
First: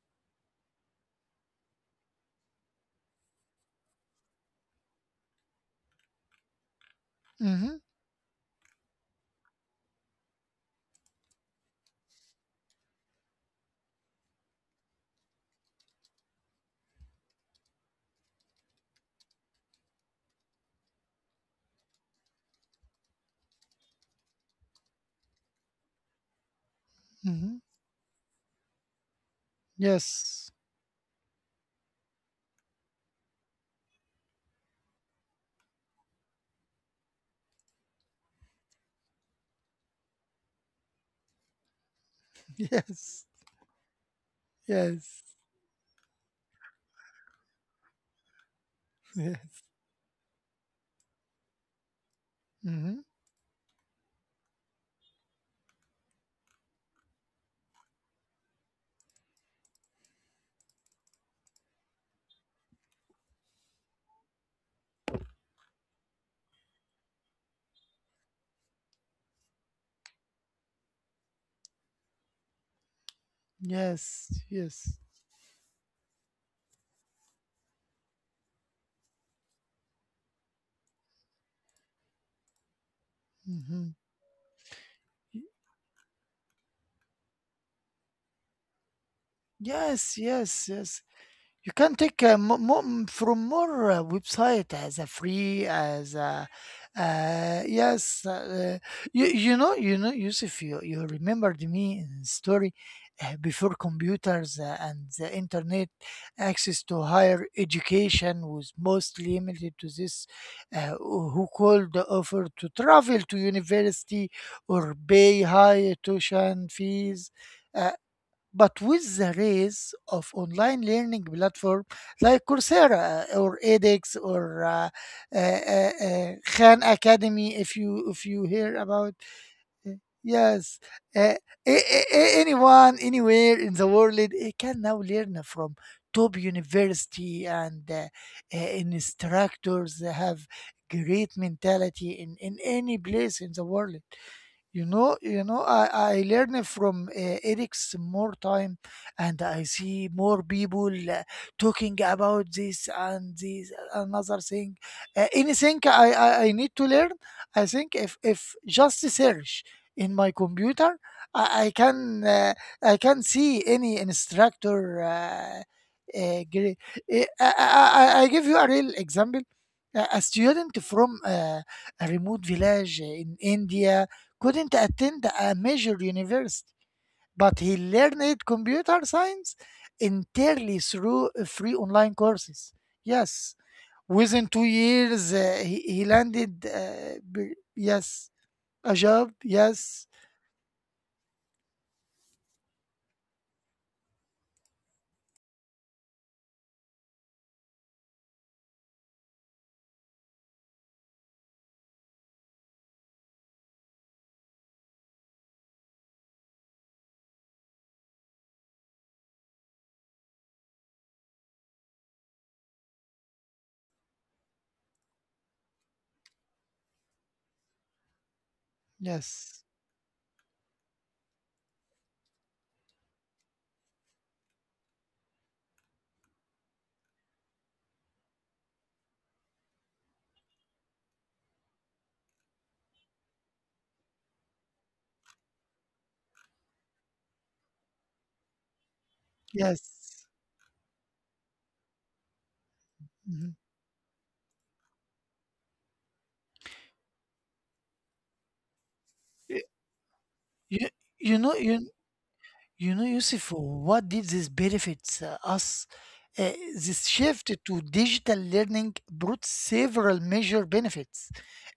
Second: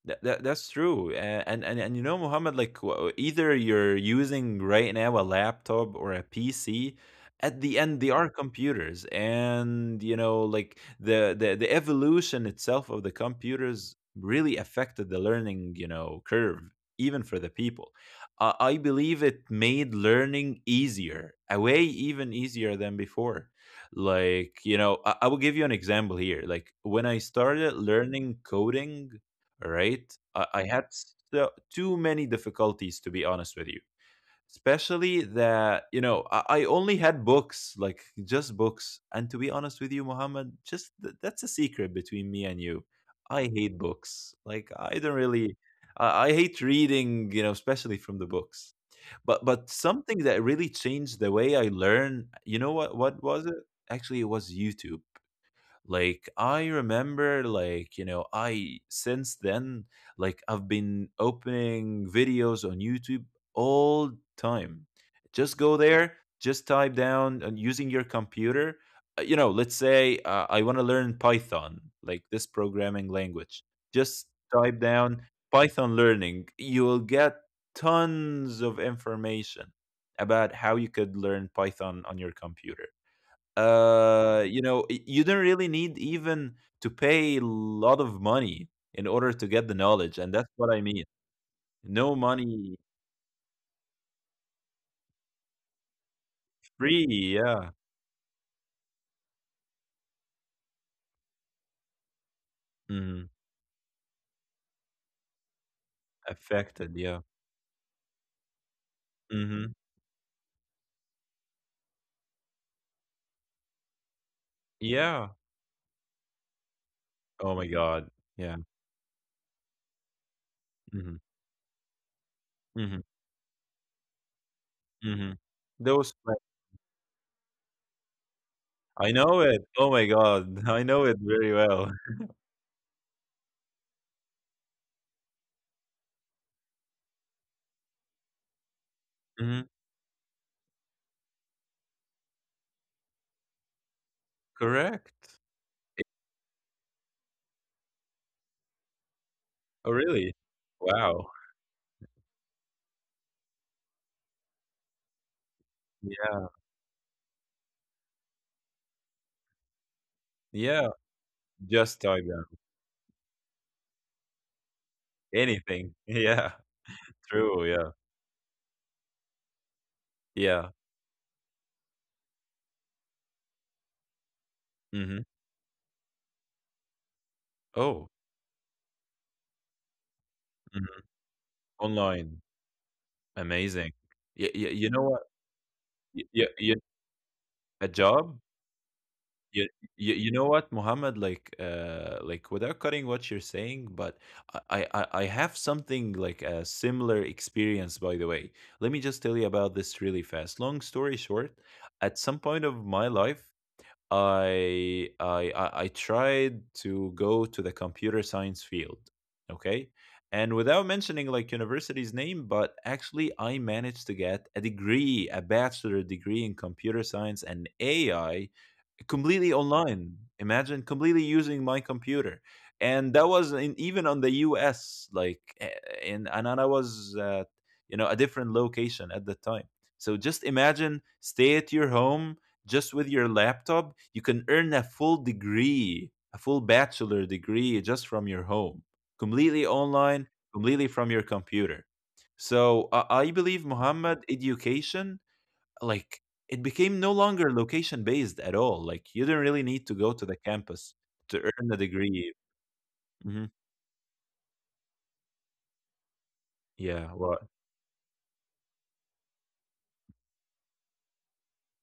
Speaker 1: That, that's true, and you know, Muhammad, like either you're using right now a laptop or a PC. At
Speaker 2: Mm-hmm.
Speaker 1: the end, they are computers, and you know, like the evolution itself of the computers really affected the learning, you know, curve, even for the people. I believe it made learning easier, a way even easier than before. Like you know, I will give you an example here. Like when I
Speaker 2: Mm-hmm.
Speaker 1: started learning coding, right? I,
Speaker 2: Yes,
Speaker 1: I had so, too many difficulties, to be honest with you. Especially that, you know, I only had books, like just books. And to be honest with you, Muhammad, just that's a secret between me and you.
Speaker 2: yes,
Speaker 1: I hate books. Like, I don't
Speaker 2: yes,
Speaker 1: really. I hate reading, you know, especially from the books.
Speaker 2: yes.
Speaker 1: But something that really changed the way I learn, you know
Speaker 2: Mm-hmm.
Speaker 1: what was it? Actually, it was YouTube. Like I remember like, you know, I since then, like I've been opening videos on YouTube all time. Just go there, just type down and using your computer, you know, let's say I want to learn Python, like this programming language. Just
Speaker 2: Yes,
Speaker 1: type
Speaker 2: yes.
Speaker 1: down Python learning. You will get tons of information about how you could learn Python on your computer.
Speaker 2: Mm-hmm.
Speaker 1: You know, you don't really need even to pay a lot of money in order to get the knowledge,
Speaker 2: Yes,
Speaker 1: and that's
Speaker 2: yes,
Speaker 1: what I mean.
Speaker 2: yes. You can
Speaker 1: No
Speaker 2: take
Speaker 1: money,
Speaker 2: from more website as a free, as a,
Speaker 1: free, yeah.
Speaker 2: yes. You know, Yusuf, you remembered me in story
Speaker 1: Hmm.
Speaker 2: before computers and the internet, access
Speaker 1: Affected,
Speaker 2: to
Speaker 1: yeah.
Speaker 2: higher education was mostly
Speaker 1: Hmm.
Speaker 2: limited to this who called the offer to travel to university or
Speaker 1: Yeah.
Speaker 2: pay high tuition fees.
Speaker 1: Oh my
Speaker 2: Uh,
Speaker 1: God. Yeah.
Speaker 2: but with the rise of online
Speaker 1: Hmm,
Speaker 2: learning platform like
Speaker 1: hmm,
Speaker 2: Coursera or edX or
Speaker 1: hmm.
Speaker 2: uh, uh,
Speaker 1: Those,
Speaker 2: Khan Academy, if you hear
Speaker 1: I
Speaker 2: about,
Speaker 1: know it. Oh
Speaker 2: uh,
Speaker 1: my God, I
Speaker 2: yes,
Speaker 1: know it
Speaker 2: uh,
Speaker 1: very well.
Speaker 2: anyone anywhere in the world can now learn from top university and
Speaker 1: Hmm.
Speaker 2: instructors have great mentality in any place in the world. You know,
Speaker 1: Correct.
Speaker 2: you know, I,
Speaker 1: Eh,
Speaker 2: I learn from Eric's more time, and I
Speaker 1: oh,
Speaker 2: see
Speaker 1: really?
Speaker 2: more people
Speaker 1: Wow.
Speaker 2: talking about this and this another thing. Anything I,
Speaker 1: Yeah.
Speaker 2: I, I need to learn, I think if just search in my
Speaker 1: Yeah.
Speaker 2: computer, I, I
Speaker 1: Just type
Speaker 2: can
Speaker 1: down
Speaker 2: uh, I can see any instructor.
Speaker 1: anything. Yeah.
Speaker 2: Uh, gre- eh, I,
Speaker 1: True. Yeah.
Speaker 2: I, I I give you a real example. A
Speaker 1: Yeah.
Speaker 2: student from a remote village in India couldn't
Speaker 1: Hmm.
Speaker 2: attend a major university, but he
Speaker 1: Oh,
Speaker 2: learned computer science entirely
Speaker 1: mhm,
Speaker 2: through free online
Speaker 1: online.
Speaker 2: courses. Yes,
Speaker 1: Amazing.
Speaker 2: within
Speaker 1: Y
Speaker 2: two
Speaker 1: y you know what?
Speaker 2: years, he
Speaker 1: You,
Speaker 2: landed,
Speaker 1: you, A
Speaker 2: yes,
Speaker 1: job?
Speaker 2: a job.
Speaker 1: You
Speaker 2: Yes,
Speaker 1: you know what, Mohammed? Like without cutting what you're saying, but I have something like a similar experience, by the way. Let me just tell you about this really fast. Long story short, at some point of my life, I tried to go to the computer science field, okay? And without mentioning like university's name, but actually I managed to get a degree, a bachelor degree in computer science and AI completely
Speaker 2: yes,
Speaker 1: online. Imagine completely using my computer. And that was in, even on the US like eh, in and I was at, you know, a different location at the time. So just imagine stay at your home, just with your laptop, you can earn a full degree, a full bachelor degree just from your home, completely online,
Speaker 2: yes.
Speaker 1: completely from your computer. So I
Speaker 2: Mhm.
Speaker 1: believe Muhammad education, like it became no longer location based at all. Like you do not really
Speaker 2: Y-
Speaker 1: need to go to the
Speaker 2: You,
Speaker 1: campus to
Speaker 2: you know,
Speaker 1: earn a
Speaker 2: you,
Speaker 1: degree.
Speaker 2: You know,
Speaker 1: Hmm.
Speaker 2: Yusuf, what did this benefits us? This
Speaker 1: Yeah. What?
Speaker 2: shift to digital learning brought several major benefits.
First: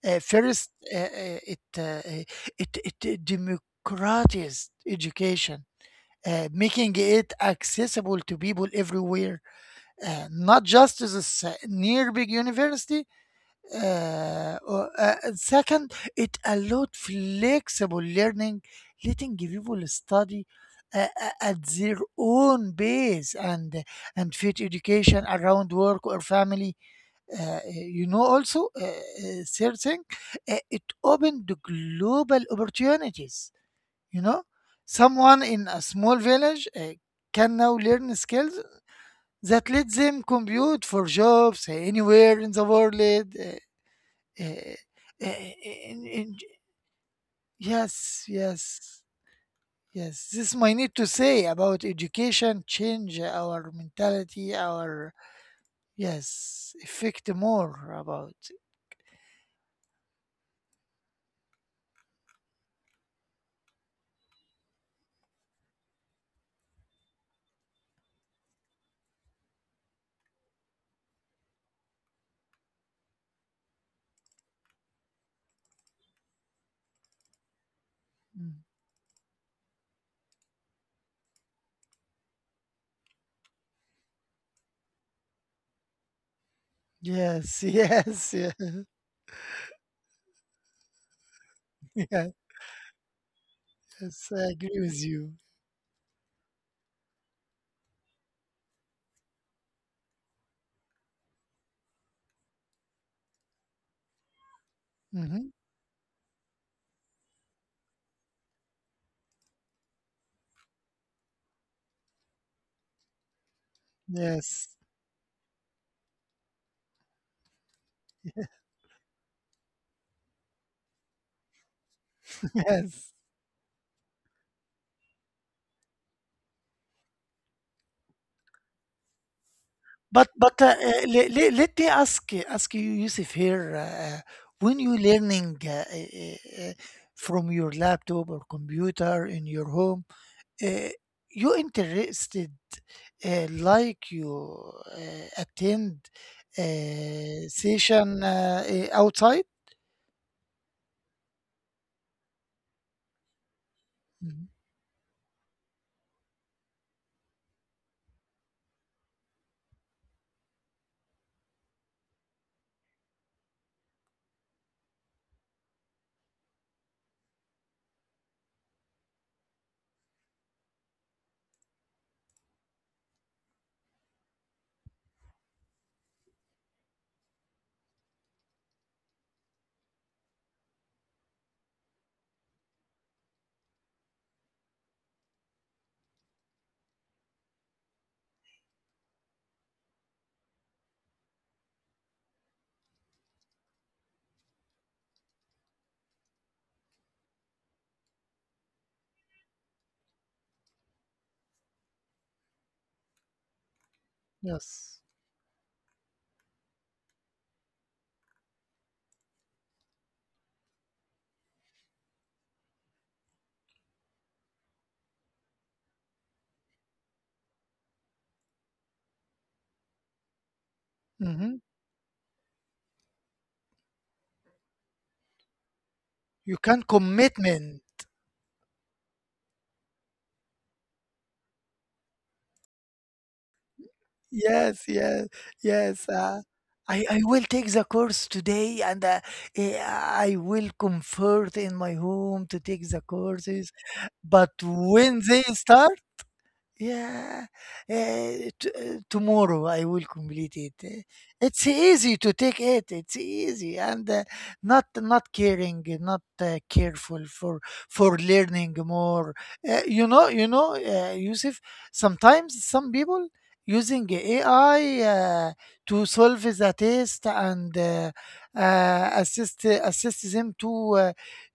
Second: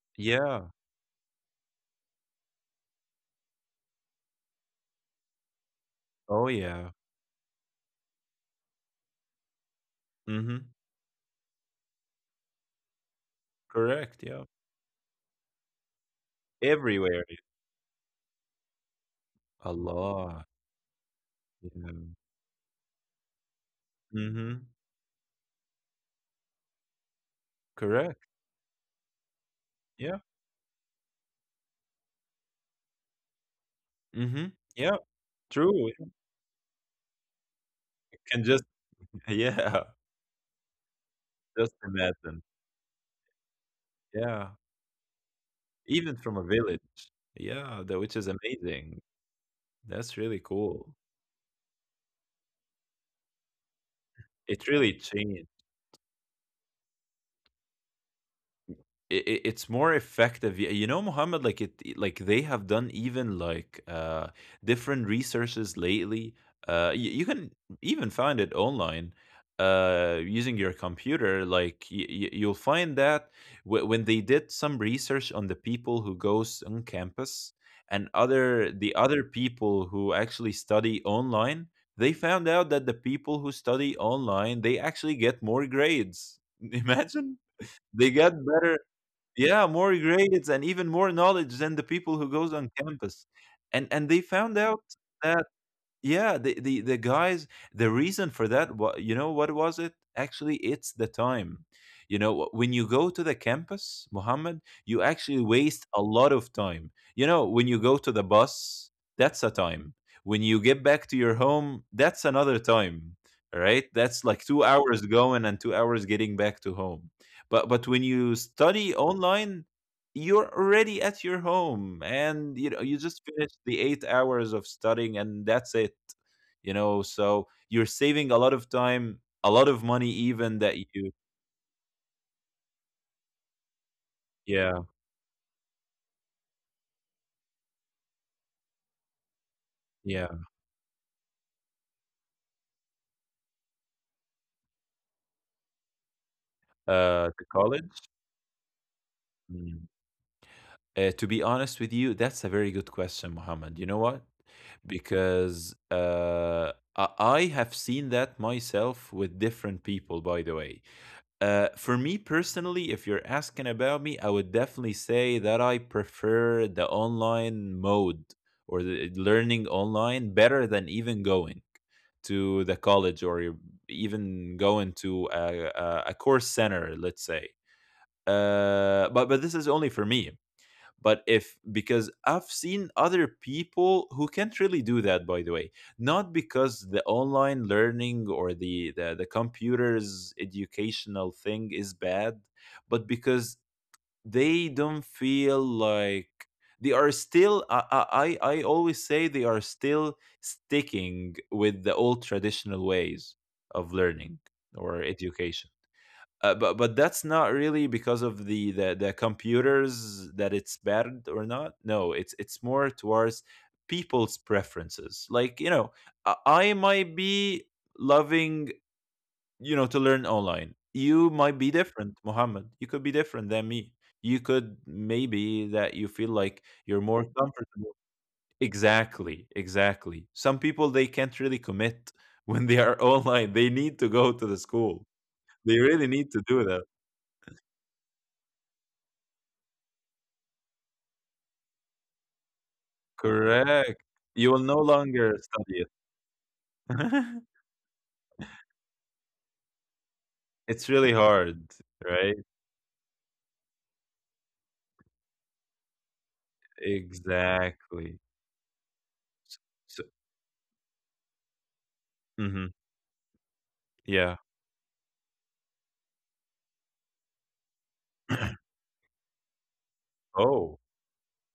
Speaker 1: Yeah.
Speaker 2: First, it, it it democratized education,
Speaker 1: Oh yeah.
Speaker 2: making it accessible to people everywhere,
Speaker 1: Hmm.
Speaker 2: not just to the near big university,
Speaker 1: Correct. Yeah.
Speaker 2: and second, it allowed
Speaker 1: Everywhere.
Speaker 2: flexible learning, letting people study
Speaker 1: Allah.
Speaker 2: at
Speaker 1: Yeah.
Speaker 2: their own pace and fit
Speaker 1: Hmm.
Speaker 2: education around work or family. You
Speaker 1: Correct.
Speaker 2: know, also third thing,
Speaker 1: Yeah.
Speaker 2: it opened the global opportunities. You know,
Speaker 1: Mhm. Yeah,
Speaker 2: someone in a
Speaker 1: true. You
Speaker 2: small village can now learn
Speaker 1: can
Speaker 2: skills
Speaker 1: just
Speaker 2: that
Speaker 1: yeah,
Speaker 2: let them compute for jobs
Speaker 1: just
Speaker 2: anywhere
Speaker 1: imagine.
Speaker 2: in the world. uh,
Speaker 1: Yeah,
Speaker 2: Eh, eh, in-
Speaker 1: even
Speaker 2: in-
Speaker 1: from a village. Yeah, the which
Speaker 2: yes,
Speaker 1: is amazing.
Speaker 2: yes,
Speaker 1: That's
Speaker 2: yes.
Speaker 1: really
Speaker 2: This is my
Speaker 1: cool.
Speaker 2: need to say about education change our mentality,
Speaker 1: It really
Speaker 2: our
Speaker 1: changed.
Speaker 2: yes, affect more about.
Speaker 1: It, it's more effective. You know Muhammad, like it, like they have done even like different researches lately. You can even find it online, using your computer. Like you'll find that when they did some research on the people who goes on campus and
Speaker 2: Mm.
Speaker 1: other the other people who actually study online, they found out that the people who study online, they actually get more grades. Imagine,
Speaker 2: Yes,
Speaker 1: they
Speaker 2: yes,
Speaker 1: get
Speaker 2: yes,
Speaker 1: better, yeah, more grades and even more knowledge than the people
Speaker 2: yes.
Speaker 1: who goes on campus. And they
Speaker 2: Yes. I
Speaker 1: found
Speaker 2: agree
Speaker 1: out
Speaker 2: with you.
Speaker 1: that, yeah, the guys, the reason for that, wa- you know what was it? Actually, it's the time. You know, when you go to the campus, Muhammad, you actually
Speaker 2: Hmm
Speaker 1: waste a lot of time. You know, when you go to the bus, that's a time. When you get back to your home, that's another time. Right? That's like 2
Speaker 2: Yes,
Speaker 1: hours going and 2 hours getting back to home. But when you study online, you're already at your home and you know you
Speaker 2: yes.
Speaker 1: just finished the 8 hours of studying, and that's it. So you're saving a lot of time, a lot of money,
Speaker 2: But
Speaker 1: even that you
Speaker 2: let, let, let me ask ask you, Yusuf, here. When
Speaker 1: yeah
Speaker 2: you learning from your laptop or computer in your home
Speaker 1: yeah
Speaker 2: uh, you interested like you attend
Speaker 1: to
Speaker 2: a
Speaker 1: college.
Speaker 2: session outside.
Speaker 1: Mm. To be honest with you, that's a very good question, Mohammed. You know what,
Speaker 2: Mhm.
Speaker 1: because I have seen that myself with different people, by the way. For me personally, if you're asking about me, I would definitely say that I prefer the online mode or the learning online better than even going to the college, or even going to a course center, let's say. But this is only for me. But if, because I've seen other people who can't really do that, by the way. Not because the online learning or the computers educational thing is bad, but because they don't feel like they are still, I always say, they are still sticking with the old traditional ways of learning or
Speaker 2: Yes.
Speaker 1: education. But that's not really because of the computers, that it's bad or not. No, it's more towards people's preferences. Like, you know, I might be loving, you know, to learn online. You might
Speaker 2: hmm
Speaker 1: be different, Mohammed. You could be different than me. You could, maybe that you feel
Speaker 2: you
Speaker 1: like
Speaker 2: can
Speaker 1: you're more
Speaker 2: commitment.
Speaker 1: comfortable. Exactly, exactly. Some people, they can't really commit when they are online. They need to go to the
Speaker 2: Yes,
Speaker 1: school.
Speaker 2: yes,
Speaker 1: They really
Speaker 2: yes,
Speaker 1: need to do that.
Speaker 2: I will take the course today and I will comfort in my home to take the courses.
Speaker 1: Correct. You
Speaker 2: But
Speaker 1: will no
Speaker 2: when
Speaker 1: longer
Speaker 2: they
Speaker 1: study
Speaker 2: start,
Speaker 1: it.
Speaker 2: yeah, uh, tomorrow I will complete it.
Speaker 1: It's really hard,
Speaker 2: It's easy to
Speaker 1: right?
Speaker 2: take it. It's easy and not not caring, not careful
Speaker 1: Exactly.
Speaker 2: for learning more.
Speaker 1: So,
Speaker 2: Yusuf, sometimes
Speaker 1: hmm.
Speaker 2: some people using
Speaker 1: Yeah.
Speaker 2: AI to solve the test and assist assist them to
Speaker 1: Oh,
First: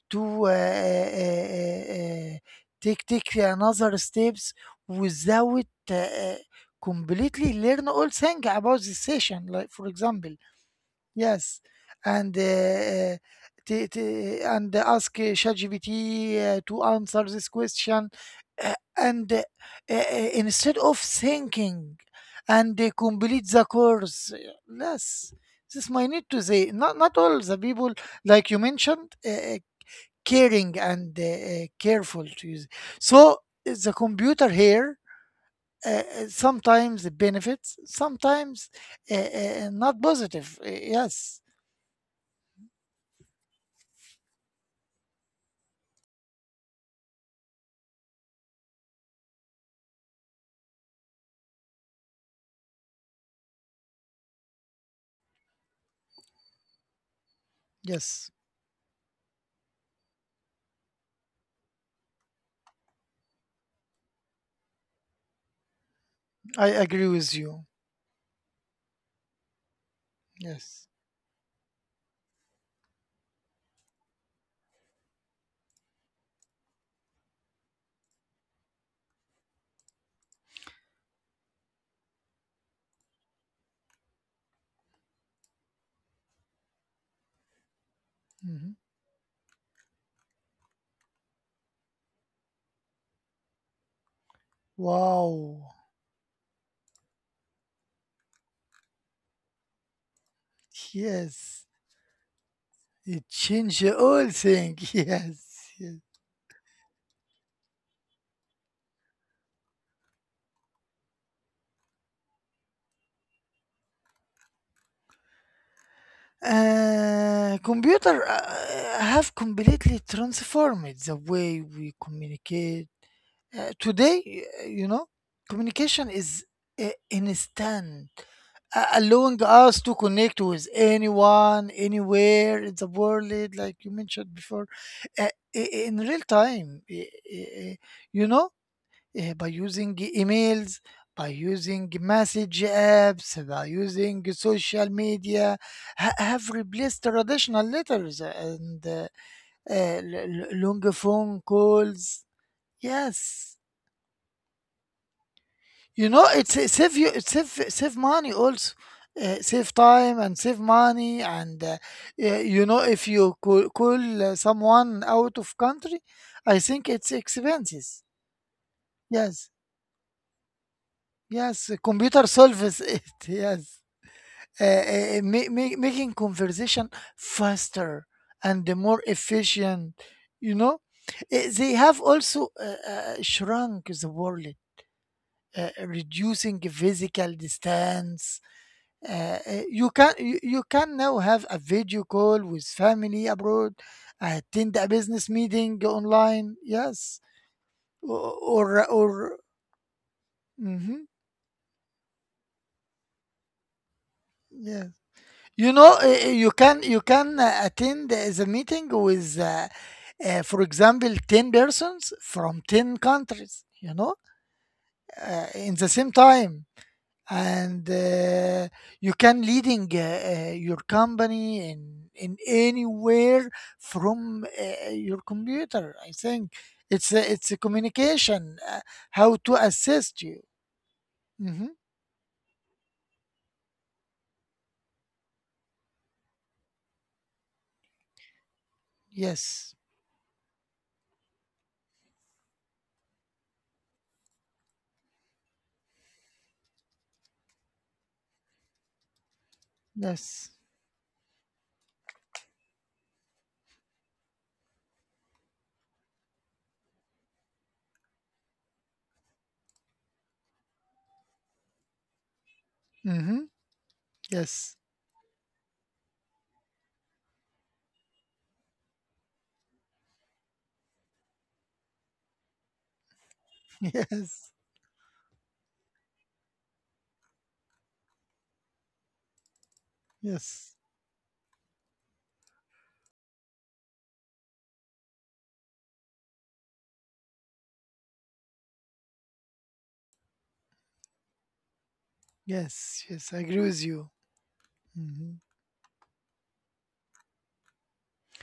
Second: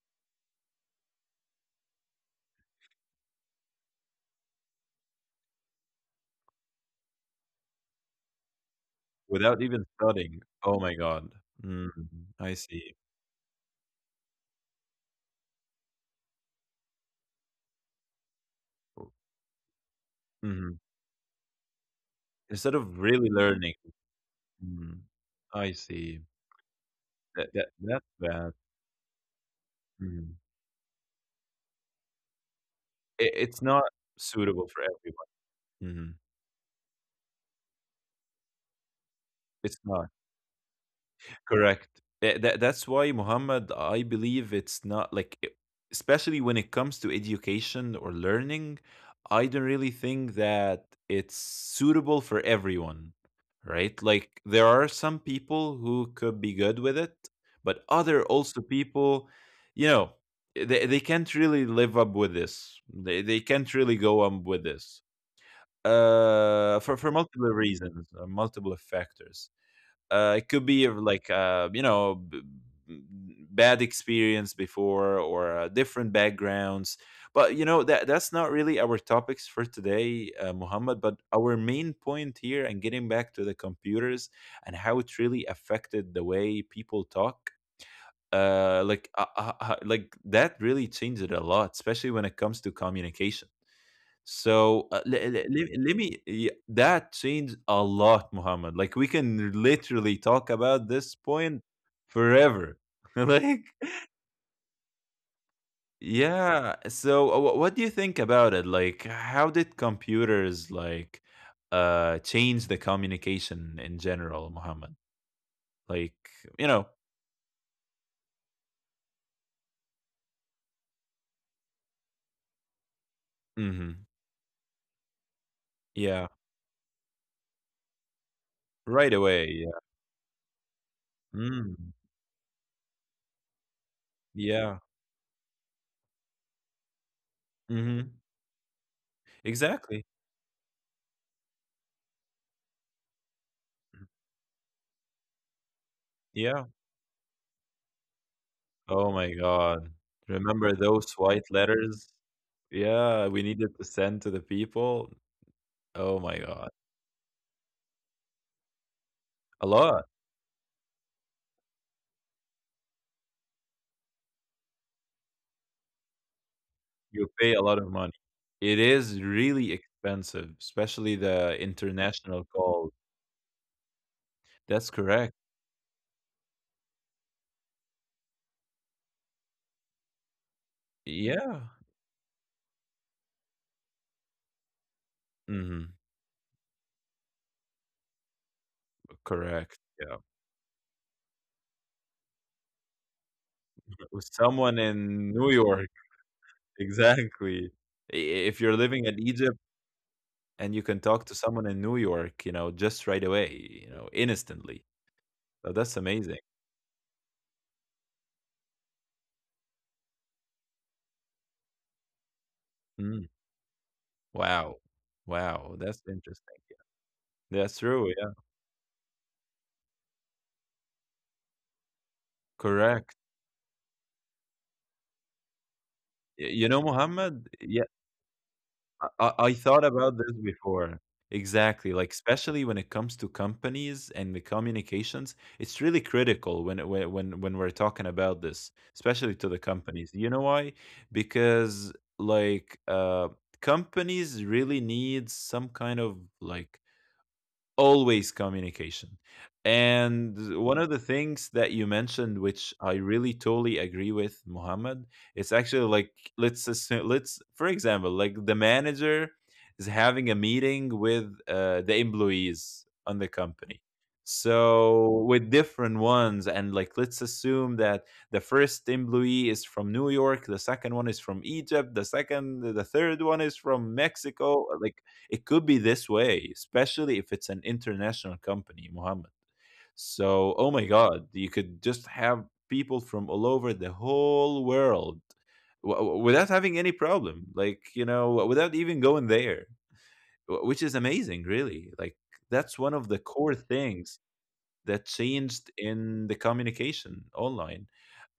Speaker 2: to uh, uh, uh, uh, take take another steps without completely learn all thing about the session,
Speaker 1: without
Speaker 2: like
Speaker 1: even
Speaker 2: for example
Speaker 1: studying. Oh my God.
Speaker 2: yes,
Speaker 1: Mm,
Speaker 2: and
Speaker 1: I see.
Speaker 2: and ask ChatGPT to answer this question and uh,
Speaker 1: Hmm.
Speaker 2: instead of thinking
Speaker 1: Instead
Speaker 2: and
Speaker 1: of really
Speaker 2: complete the
Speaker 1: learning.
Speaker 2: course.
Speaker 1: Mm,
Speaker 2: Yes,
Speaker 1: I
Speaker 2: this is my
Speaker 1: see.
Speaker 2: need to say not not all
Speaker 1: That,
Speaker 2: the
Speaker 1: that
Speaker 2: people
Speaker 1: that's
Speaker 2: like
Speaker 1: bad.
Speaker 2: you mentioned
Speaker 1: Mm.
Speaker 2: caring and careful to use,
Speaker 1: It,
Speaker 2: so
Speaker 1: it's not
Speaker 2: the computer
Speaker 1: suitable for
Speaker 2: here
Speaker 1: everyone.
Speaker 2: uh,
Speaker 1: Hmm.
Speaker 2: sometimes it benefits, sometimes
Speaker 1: It's
Speaker 2: not
Speaker 1: not.
Speaker 2: positive. Yes,
Speaker 1: Correct. That's why, Muhammad, I believe it's not like, e especially when it comes to education or learning, I don't really think that it's suitable for everyone, right? Like, there are some people who could be good with it, but other
Speaker 2: yes,
Speaker 1: also people, you know, they can't really live up with this. They can't really go on with this.
Speaker 2: I
Speaker 1: Uh, for,
Speaker 2: agree
Speaker 1: for
Speaker 2: with
Speaker 1: multiple
Speaker 2: you.
Speaker 1: reasons, multiple factors. It could
Speaker 2: Yes.
Speaker 1: be like you know, b- bad experience before, or different backgrounds. But you know that that's not really our topics for today, Muhammad. But our main point here, and getting back to the computers and how it really affected the way people talk.
Speaker 2: Mhm.
Speaker 1: Like that really changed it a lot, especially when it comes to communication. So let
Speaker 2: Wow.
Speaker 1: me, yeah, that changed a lot, Muhammad. Like, we can literally talk about this
Speaker 2: Yes,
Speaker 1: point forever.
Speaker 2: it
Speaker 1: Like,
Speaker 2: changed the whole thing. Yes. Yes.
Speaker 1: yeah. So what do you think about it? Like, how did computers like change the communication in general, Muhammad? Like, you know.
Speaker 2: Computer have completely transformed the way we communicate.
Speaker 1: Hmm.
Speaker 2: Today, you know, communication
Speaker 1: Yeah.
Speaker 2: is instant,
Speaker 1: Right
Speaker 2: allowing
Speaker 1: away. Yeah.
Speaker 2: us to connect with anyone,
Speaker 1: Mm,
Speaker 2: anywhere in the world, like you mentioned before,
Speaker 1: yeah.
Speaker 2: uh, in real time. I-
Speaker 1: Hmm.
Speaker 2: You know, by using
Speaker 1: Exactly.
Speaker 2: emails, by using message apps, by using social media, have
Speaker 1: Yeah.
Speaker 2: replaced traditional letters and
Speaker 1: Oh my
Speaker 2: uh,
Speaker 1: God.
Speaker 2: l-
Speaker 1: Remember
Speaker 2: long
Speaker 1: those
Speaker 2: phone
Speaker 1: white letters?
Speaker 2: calls.
Speaker 1: Yeah, we
Speaker 2: Yes,
Speaker 1: needed to send to the people.
Speaker 2: you
Speaker 1: Oh
Speaker 2: know,
Speaker 1: my
Speaker 2: it
Speaker 1: God.
Speaker 2: save you, it save money also,
Speaker 1: A
Speaker 2: save
Speaker 1: lot.
Speaker 2: time and save money and you know, if you call someone out of country, I think it's
Speaker 1: You pay a lot of
Speaker 2: expenses.
Speaker 1: money. It is
Speaker 2: Yes,
Speaker 1: really expensive, especially the
Speaker 2: yes, computer
Speaker 1: international
Speaker 2: solves it.
Speaker 1: calls.
Speaker 2: Yes,
Speaker 1: That's correct.
Speaker 2: making conversation faster and more efficient. You know, they
Speaker 1: Yeah.
Speaker 2: have also shrunk the world, uh,
Speaker 1: Hmm.
Speaker 2: reducing physical distance.
Speaker 1: Correct. Yeah.
Speaker 2: You can now have a video call with family abroad,
Speaker 1: With
Speaker 2: attend a
Speaker 1: someone
Speaker 2: business
Speaker 1: in New
Speaker 2: meeting
Speaker 1: York.
Speaker 2: online. Yes,
Speaker 1: Exactly. I- If you're
Speaker 2: Or
Speaker 1: living in Egypt and you
Speaker 2: mm
Speaker 1: can talk to someone in New York, you know, just right away, you know,
Speaker 2: yes.
Speaker 1: instantly.
Speaker 2: You
Speaker 1: So
Speaker 2: know,
Speaker 1: that's amazing.
Speaker 2: you can attend the meeting with, for example, ten persons from ten countries. You know,
Speaker 1: Wow.
Speaker 2: in
Speaker 1: Wow,
Speaker 2: the same
Speaker 1: that's
Speaker 2: time.
Speaker 1: interesting. That's
Speaker 2: And
Speaker 1: true, yeah.
Speaker 2: you can leading your company in
Speaker 1: Correct.
Speaker 2: anywhere from your computer. I think
Speaker 1: Y you know,
Speaker 2: it's
Speaker 1: Muhammad,
Speaker 2: a
Speaker 1: yeah,
Speaker 2: communication
Speaker 1: I
Speaker 2: how
Speaker 1: I
Speaker 2: to
Speaker 1: I thought about
Speaker 2: assist
Speaker 1: this
Speaker 2: you.
Speaker 1: before.
Speaker 2: Hmm
Speaker 1: Exactly, like, especially when it comes to companies and the communications, it's really critical when it, when we're talking about this, especially to the
Speaker 2: Yes,
Speaker 1: companies. You know why? Because, like, companies really need some kind of, like, always communication.
Speaker 2: yes,
Speaker 1: And one of the things that you mentioned, which I really totally agree with, Muhammad, it's actually like, let's assume, let's for example, like the manager is having a meeting with the employees on the
Speaker 2: hmm
Speaker 1: company.
Speaker 2: yes,
Speaker 1: So with different ones, and like let's assume that the first employee is from New York, the second one is from Egypt, the third one is from
Speaker 2: yes,
Speaker 1: Mexico. Like, it could be this way, especially if it's an international company, Mohammed. So,
Speaker 2: yes,
Speaker 1: oh my God, you could just have people from all over the whole world without having any problem, like, you know, without even going there, which is amazing, really. Like, that's one
Speaker 2: yes,
Speaker 1: of the
Speaker 2: yes. I
Speaker 1: core
Speaker 2: agree with you.
Speaker 1: things that
Speaker 2: Hmm
Speaker 1: changed in the communication online.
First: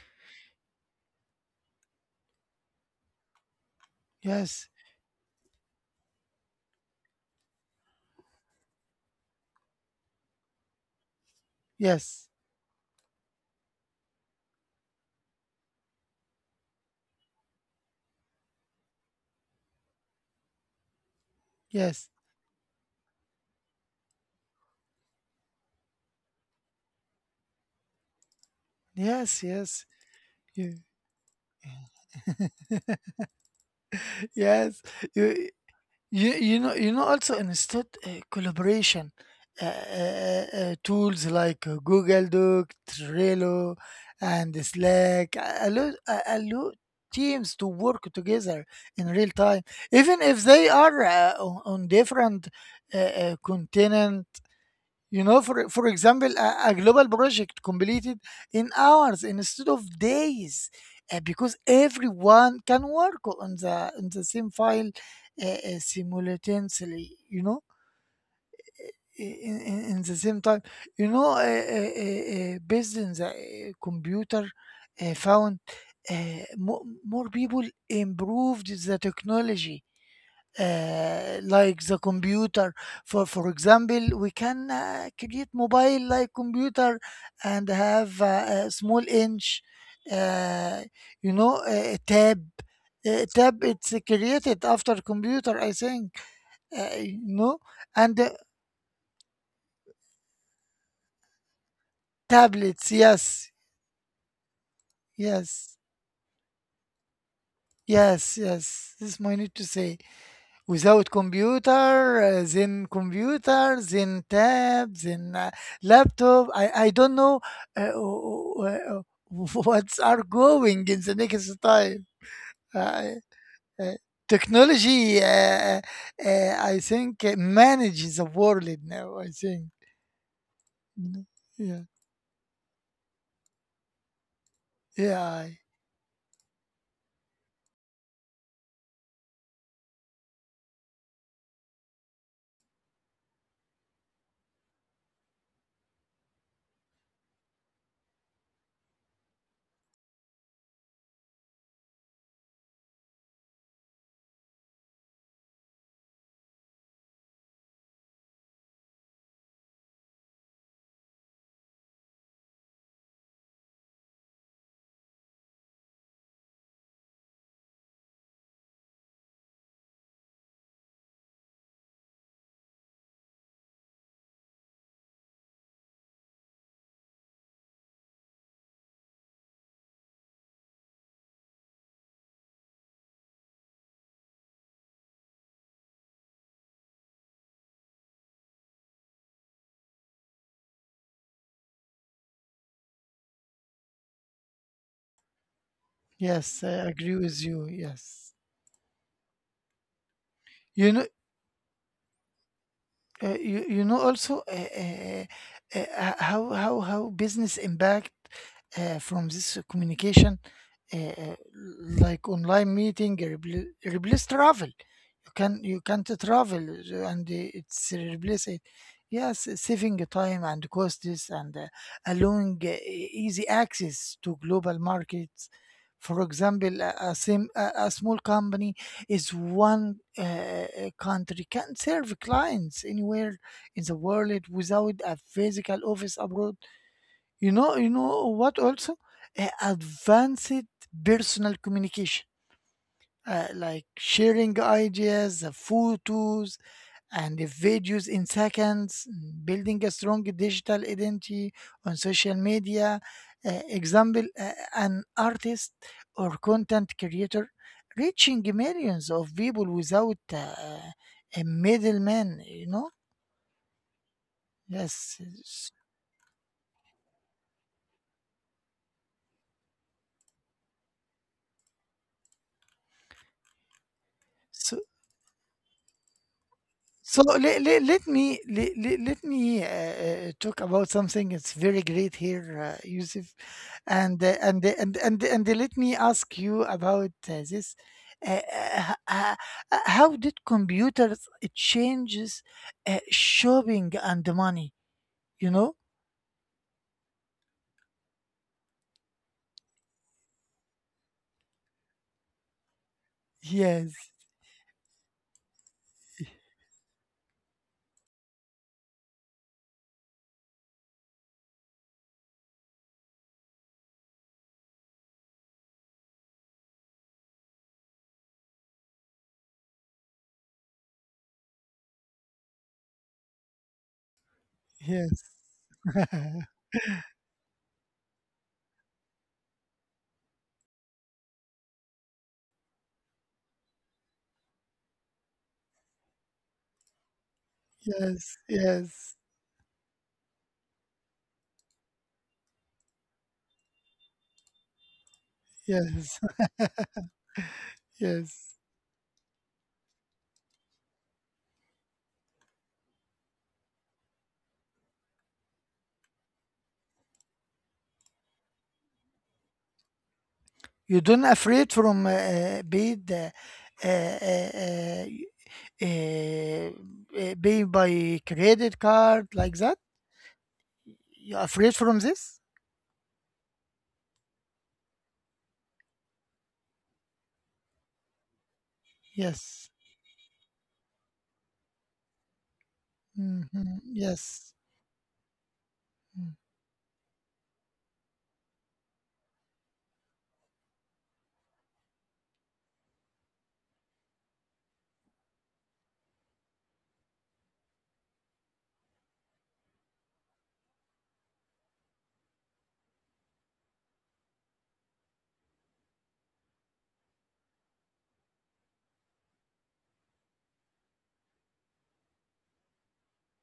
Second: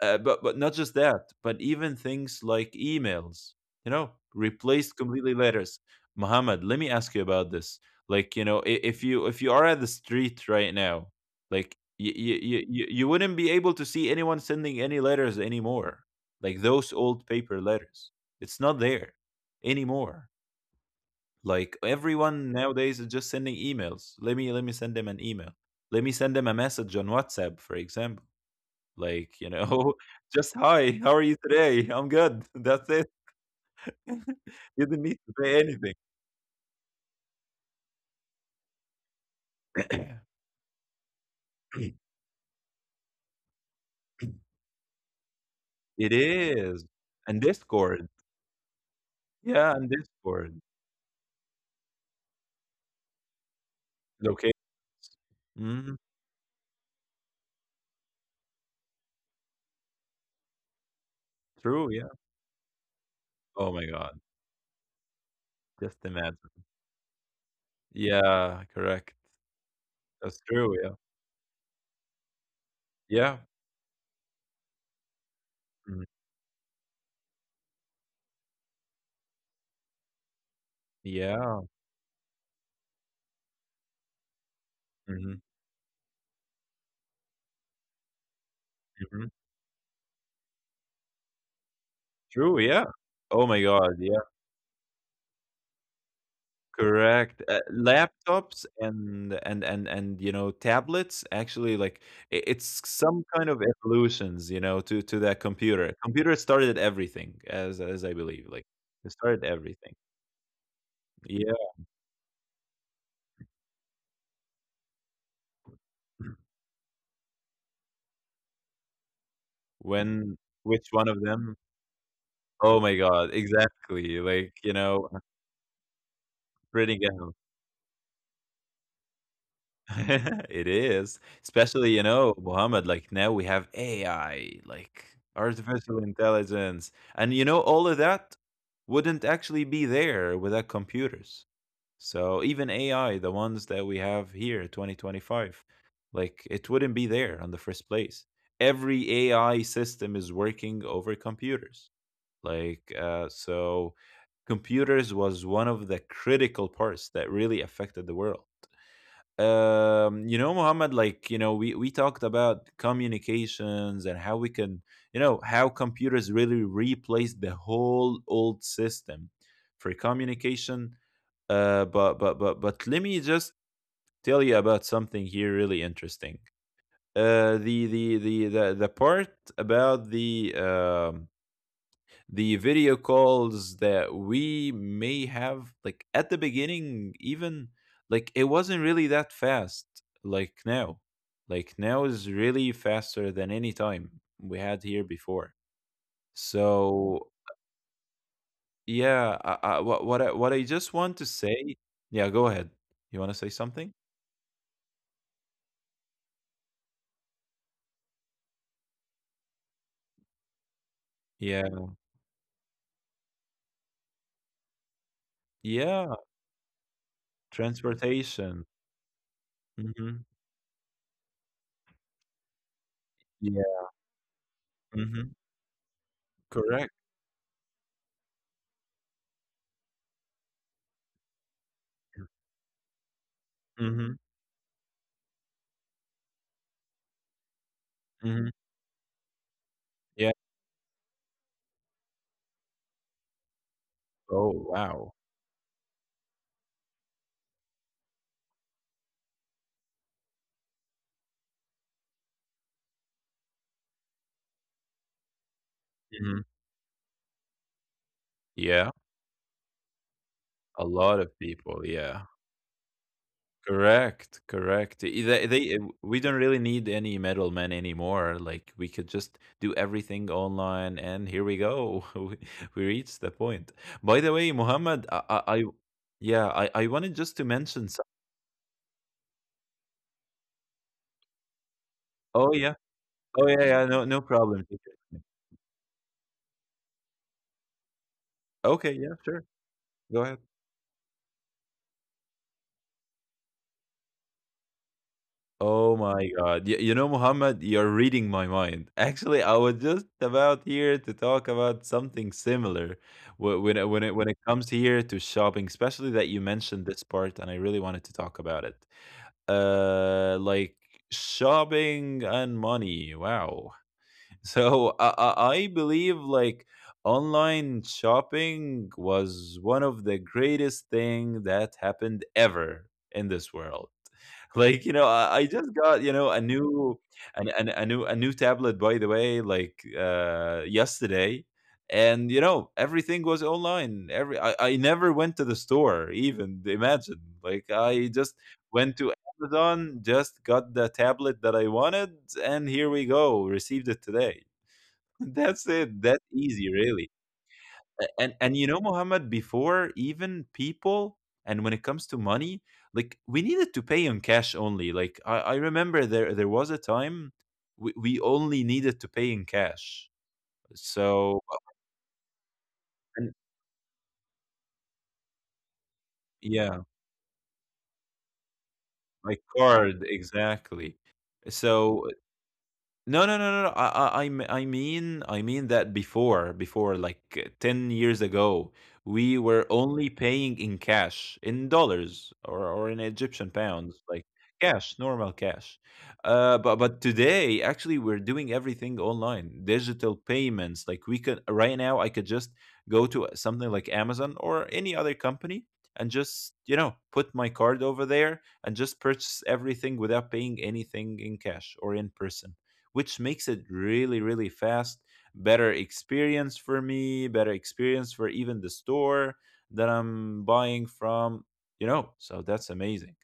Speaker 1: But not just that, but even things like emails, you know,
Speaker 2: Yes,
Speaker 1: replaced completely letters. Muhammad, let me ask you about this. Like, you know, if you, are at the street right now, like you
Speaker 2: yes,
Speaker 1: you you, you wouldn't be able to see anyone sending any letters anymore. Like those old paper letters. It's not there anymore. Like,
Speaker 2: yes,
Speaker 1: everyone nowadays is just sending emails. Let me send them an email. Let me send them a message on WhatsApp, for example. Like,
Speaker 2: yes,
Speaker 1: you
Speaker 2: yes.
Speaker 1: know, just
Speaker 2: You,
Speaker 1: hi, how are you today? I'm good. That's it. You
Speaker 2: yes,
Speaker 1: didn't need to
Speaker 2: you,
Speaker 1: say anything.
Speaker 2: You, you know, also instead collaboration tools like Google Doc, Trello, and Slack
Speaker 1: It
Speaker 2: allow
Speaker 1: is. And
Speaker 2: teams to work
Speaker 1: Discord.
Speaker 2: together in real time,
Speaker 1: Yeah, and
Speaker 2: even if
Speaker 1: Discord.
Speaker 2: they are on different continent.
Speaker 1: Okay.
Speaker 2: You know, for
Speaker 1: Hmm.
Speaker 2: example, a global project completed in hours instead of days, because
Speaker 1: True, yeah.
Speaker 2: everyone can work
Speaker 1: Oh my
Speaker 2: on
Speaker 1: god.
Speaker 2: the same file
Speaker 1: Just imagine.
Speaker 2: simultaneously. You know,
Speaker 1: Yeah, correct.
Speaker 2: in the same
Speaker 1: That's
Speaker 2: time.
Speaker 1: true, yeah.
Speaker 2: You know, based on the
Speaker 1: Yeah.
Speaker 2: computer, found
Speaker 1: Mhm.
Speaker 2: uh, more, more people improved the technology
Speaker 1: Yeah.
Speaker 2: like the computer. For example, we can
Speaker 1: Hmm.
Speaker 2: create mobile like computer and have a small
Speaker 1: Hmm.
Speaker 2: inch, uh, you know, a tab.
Speaker 1: True, yeah. Oh
Speaker 2: Tab
Speaker 1: my
Speaker 2: it's
Speaker 1: god, yeah.
Speaker 2: created after computer, I think. Uh, you
Speaker 1: Correct.
Speaker 2: know, and
Speaker 1: Laptops and and you know tablets actually, like
Speaker 2: tablets.
Speaker 1: it's some
Speaker 2: Yes,
Speaker 1: kind of evolutions, you know, to that
Speaker 2: yes,
Speaker 1: computer. Computer started everything, as I
Speaker 2: yes,
Speaker 1: believe, like
Speaker 2: yes, This is
Speaker 1: it
Speaker 2: my need
Speaker 1: started
Speaker 2: to say.
Speaker 1: everything.
Speaker 2: Without
Speaker 1: Yeah.
Speaker 2: computer, then computer, then tab, then laptop. I don't know uh, uh, what's are
Speaker 1: When,
Speaker 2: going in
Speaker 1: which
Speaker 2: the
Speaker 1: one of
Speaker 2: next
Speaker 1: them?
Speaker 2: time.
Speaker 1: Oh my
Speaker 2: Uh,
Speaker 1: God!
Speaker 2: uh,
Speaker 1: Exactly. Like, you
Speaker 2: Technology,
Speaker 1: know, I'm
Speaker 2: uh, I
Speaker 1: printing
Speaker 2: think,
Speaker 1: out.
Speaker 2: manages the world now. I think.
Speaker 1: It
Speaker 2: Mm,
Speaker 1: is,
Speaker 2: yeah.
Speaker 1: especially, you know, Muhammad, like now we have AI, like
Speaker 2: Yeah.
Speaker 1: artificial intelligence, and you know, all of that wouldn't actually be there without computers. So even AI, the ones that we have here, 2025, like it wouldn't be there on the first place. Every AI system is working over computers. Like, so computers was one of the critical parts that really affected the world. You know, Muhammad, like, you know, we talked about communications and how we can, you know, how computers really replace the whole old system for communication. But let me just tell you about something here really interesting. Uh, the part about the video calls that we may have, like at the beginning, even like it wasn't really that fast, like now. Like now is really faster than any time we had here before.
Speaker 2: Yes, I agree
Speaker 1: So
Speaker 2: with you. Yes.
Speaker 1: yeah, what what I
Speaker 2: You
Speaker 1: just
Speaker 2: know,
Speaker 1: want to say, yeah, go ahead. You
Speaker 2: Uh,
Speaker 1: want to
Speaker 2: you
Speaker 1: say
Speaker 2: you know
Speaker 1: something.
Speaker 2: also how business impact from this communication uh, uh,
Speaker 1: Yeah.
Speaker 2: like online meeting replace travel. You can you can't
Speaker 1: Yeah,
Speaker 2: travel and it's replace it,
Speaker 1: transportation.
Speaker 2: yes, saving
Speaker 1: Hmm.
Speaker 2: time and costs and allowing easy
Speaker 1: Yeah.
Speaker 2: access to global
Speaker 1: Hmm.
Speaker 2: markets. For example,
Speaker 1: Correct.
Speaker 2: a small company is one country, can serve clients anywhere in the
Speaker 1: Hmm.
Speaker 2: world without a physical office abroad. You know what
Speaker 1: Hmm.
Speaker 2: also?
Speaker 1: Yeah.
Speaker 2: Advanced personal communication, like sharing
Speaker 1: Oh wow.
Speaker 2: ideas, photos, and if videos in seconds, building a strong digital identity on social media. Example, an artist or
Speaker 1: Hmm.
Speaker 2: content creator reaching
Speaker 1: Yeah.
Speaker 2: millions of people without
Speaker 1: A lot
Speaker 2: a
Speaker 1: of people,
Speaker 2: middleman,
Speaker 1: yeah.
Speaker 2: you know?
Speaker 1: Correct, correct.
Speaker 2: Yes.
Speaker 1: E They we don't really need any middlemen anymore, like, we could just do everything online, and here we go. We reached the point. By the way,
Speaker 2: So,
Speaker 1: Muhammad, I yeah, I
Speaker 2: so
Speaker 1: wanted just
Speaker 2: let,
Speaker 1: to
Speaker 2: let, let
Speaker 1: mention some.
Speaker 2: me let, let, let me talk about something that's very great here,
Speaker 1: Oh, yeah.
Speaker 2: Yusuf.
Speaker 1: Oh, yeah, yeah. No no problem.
Speaker 2: And Let me ask you about this. Uh, uh,
Speaker 1: Okay,
Speaker 2: h-
Speaker 1: yeah, sure.
Speaker 2: how did
Speaker 1: Go ahead.
Speaker 2: computers changes shopping and the money? You know?
Speaker 1: Oh my God. You know, Muhammad, you're reading my mind. Actually, I was just about here to talk about something similar
Speaker 2: Yes,
Speaker 1: when it comes here to shopping, especially that you mentioned this part, and I really wanted to talk about it. Like, shopping and money. Wow. So I believe like online shopping was one of the greatest thing that happened ever in this world. Like you
Speaker 2: yes,
Speaker 1: know, I just got, you know, a new a new tablet, by the way, like yesterday, and you know everything was online. Every I never went to the store even. Imagine, like I
Speaker 2: yes,
Speaker 1: just went
Speaker 2: yes,
Speaker 1: to Amazon, just got the tablet that I wanted, and here we go, received it today. That's it.
Speaker 2: yes,
Speaker 1: That's easy, really.
Speaker 2: yes.
Speaker 1: And you know, Mohammed, before even people, and when it comes to money, like we needed to pay in cash only. Like I remember there there was a time we only needed to pay in cash.
Speaker 2: You don't
Speaker 1: So
Speaker 2: afraid from paid
Speaker 1: and-
Speaker 2: uh, uh,
Speaker 1: yeah,
Speaker 2: pay by credit card
Speaker 1: like
Speaker 2: like that?
Speaker 1: card, exactly.
Speaker 2: You afraid from
Speaker 1: So
Speaker 2: this?
Speaker 1: no, no, no, no, no. I mean that before, before like 10 years ago, we were
Speaker 2: Yes.
Speaker 1: only paying in cash, in dollars or in Egyptian
Speaker 2: Mhm.
Speaker 1: pounds, like
Speaker 2: Yes.
Speaker 1: cash, normal cash.
Speaker 2: Mm.
Speaker 1: But today, actually, we're doing everything online, digital payments. Like we could right now, I could just go to something like Amazon or any other company and just put my card over there and just purchase everything without paying anything in cash or in person, which makes it really, really fast. Better experience for me, better experience for even the store that I'm buying from. So that's amazing.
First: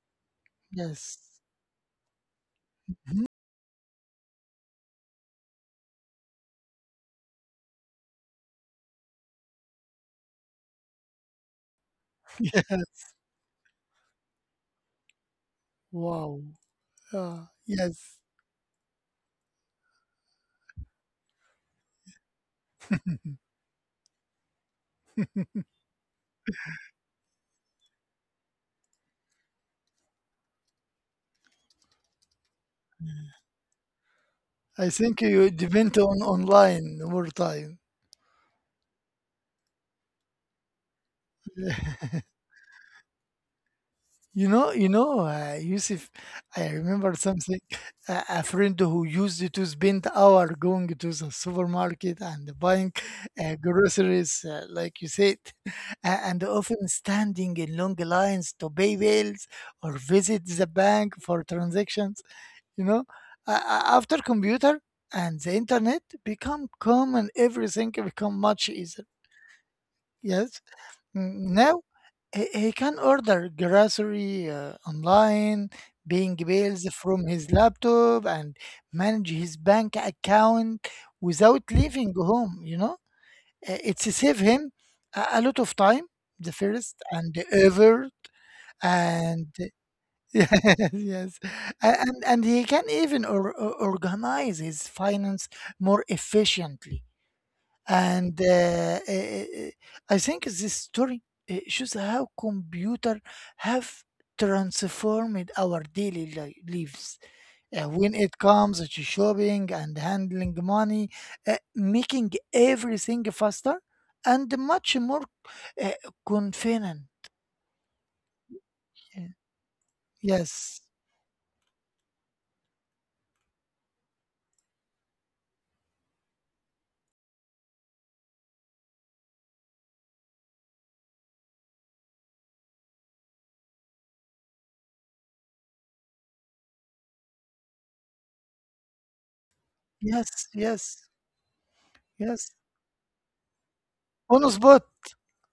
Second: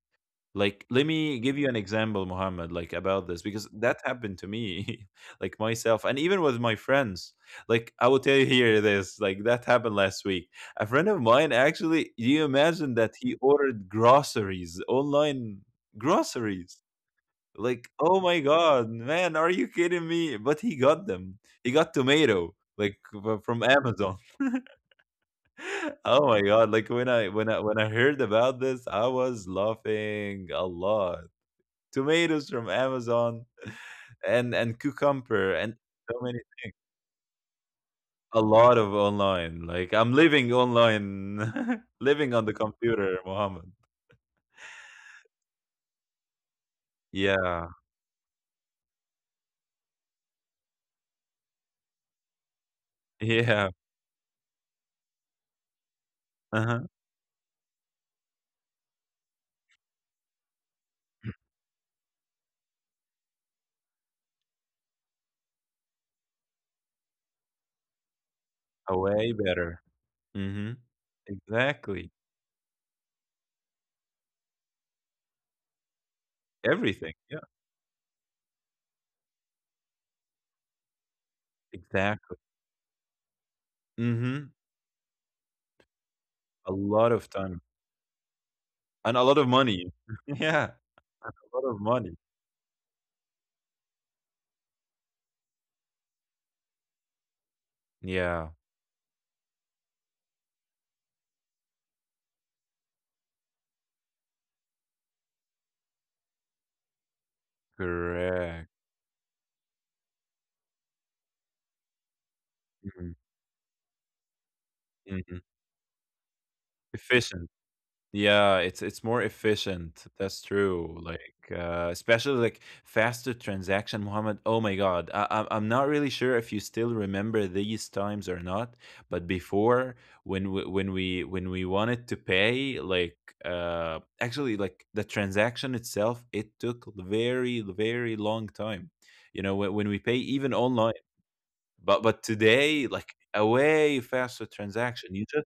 Speaker 1: Like, let
Speaker 2: Yes.
Speaker 1: me give you an example, Muhammad, like
Speaker 2: Mhm.
Speaker 1: about this, because that happened to me, like myself, and even with my friends. Like, I will tell you here this, like, that happened last week. A friend of mine actually, do you imagine that
Speaker 2: Yes.
Speaker 1: he ordered groceries, online
Speaker 2: Wow.
Speaker 1: groceries? Like, oh
Speaker 2: Yes.
Speaker 1: my god, man, are you kidding me? But he got them. He got tomato, like from Amazon. Oh my god, like when I heard about this, I was laughing a lot. Tomatoes from Amazon
Speaker 2: I
Speaker 1: and
Speaker 2: think
Speaker 1: and
Speaker 2: you
Speaker 1: cucumber
Speaker 2: depend
Speaker 1: and
Speaker 2: on
Speaker 1: so many
Speaker 2: online
Speaker 1: things.
Speaker 2: more time.
Speaker 1: A lot of online. Like I'm living online, living on the computer, Mohammed.
Speaker 2: You know, Yusuf, I remember something.
Speaker 1: Yeah,
Speaker 2: A friend who used to spend hour going to the supermarket and buying
Speaker 1: yeah.
Speaker 2: groceries, like you said, and
Speaker 1: Uh-huh.
Speaker 2: often standing in long lines to pay bills or visit the bank for transactions. You know, after computer and the internet become common, everything become much easier.
Speaker 1: Way better.
Speaker 2: Yes,
Speaker 1: Mm-hmm.
Speaker 2: mm, now
Speaker 1: Exactly.
Speaker 2: he can order grocery online, paying bills
Speaker 1: Everything,
Speaker 2: from
Speaker 1: yeah.
Speaker 2: his laptop, and manage his bank account without leaving
Speaker 1: Exactly.
Speaker 2: home. You know, it's save
Speaker 1: Mhm.
Speaker 2: him a lot of time, the
Speaker 1: A
Speaker 2: first
Speaker 1: lot of
Speaker 2: and the
Speaker 1: time
Speaker 2: effort,
Speaker 1: and a lot of
Speaker 2: and
Speaker 1: money.
Speaker 2: yes,
Speaker 1: Yeah, a
Speaker 2: yes.
Speaker 1: lot of
Speaker 2: A-
Speaker 1: money.
Speaker 2: And and he can even organize his finance more efficiently. And
Speaker 1: Yeah,
Speaker 2: I think this story shows how computer have transformed our daily lives. When it
Speaker 1: correct.
Speaker 2: comes to shopping and handling money, making
Speaker 1: Mhm,
Speaker 2: everything faster and much more
Speaker 1: mhm.
Speaker 2: uh, convenient.
Speaker 1: Efficient. Yeah, it's more efficient. That's
Speaker 2: Yes,
Speaker 1: true. Like especially like faster transaction, Muhammad. Oh my God, I'm not really sure if you still remember these times or not. But before, when we wanted to pay, like actually like the transaction itself, it took very very long time. You know when we pay
Speaker 2: yes,
Speaker 1: even
Speaker 2: yes,
Speaker 1: online. But
Speaker 2: yes.
Speaker 1: today, like a way
Speaker 2: On the
Speaker 1: faster
Speaker 2: spot,
Speaker 1: transaction. You just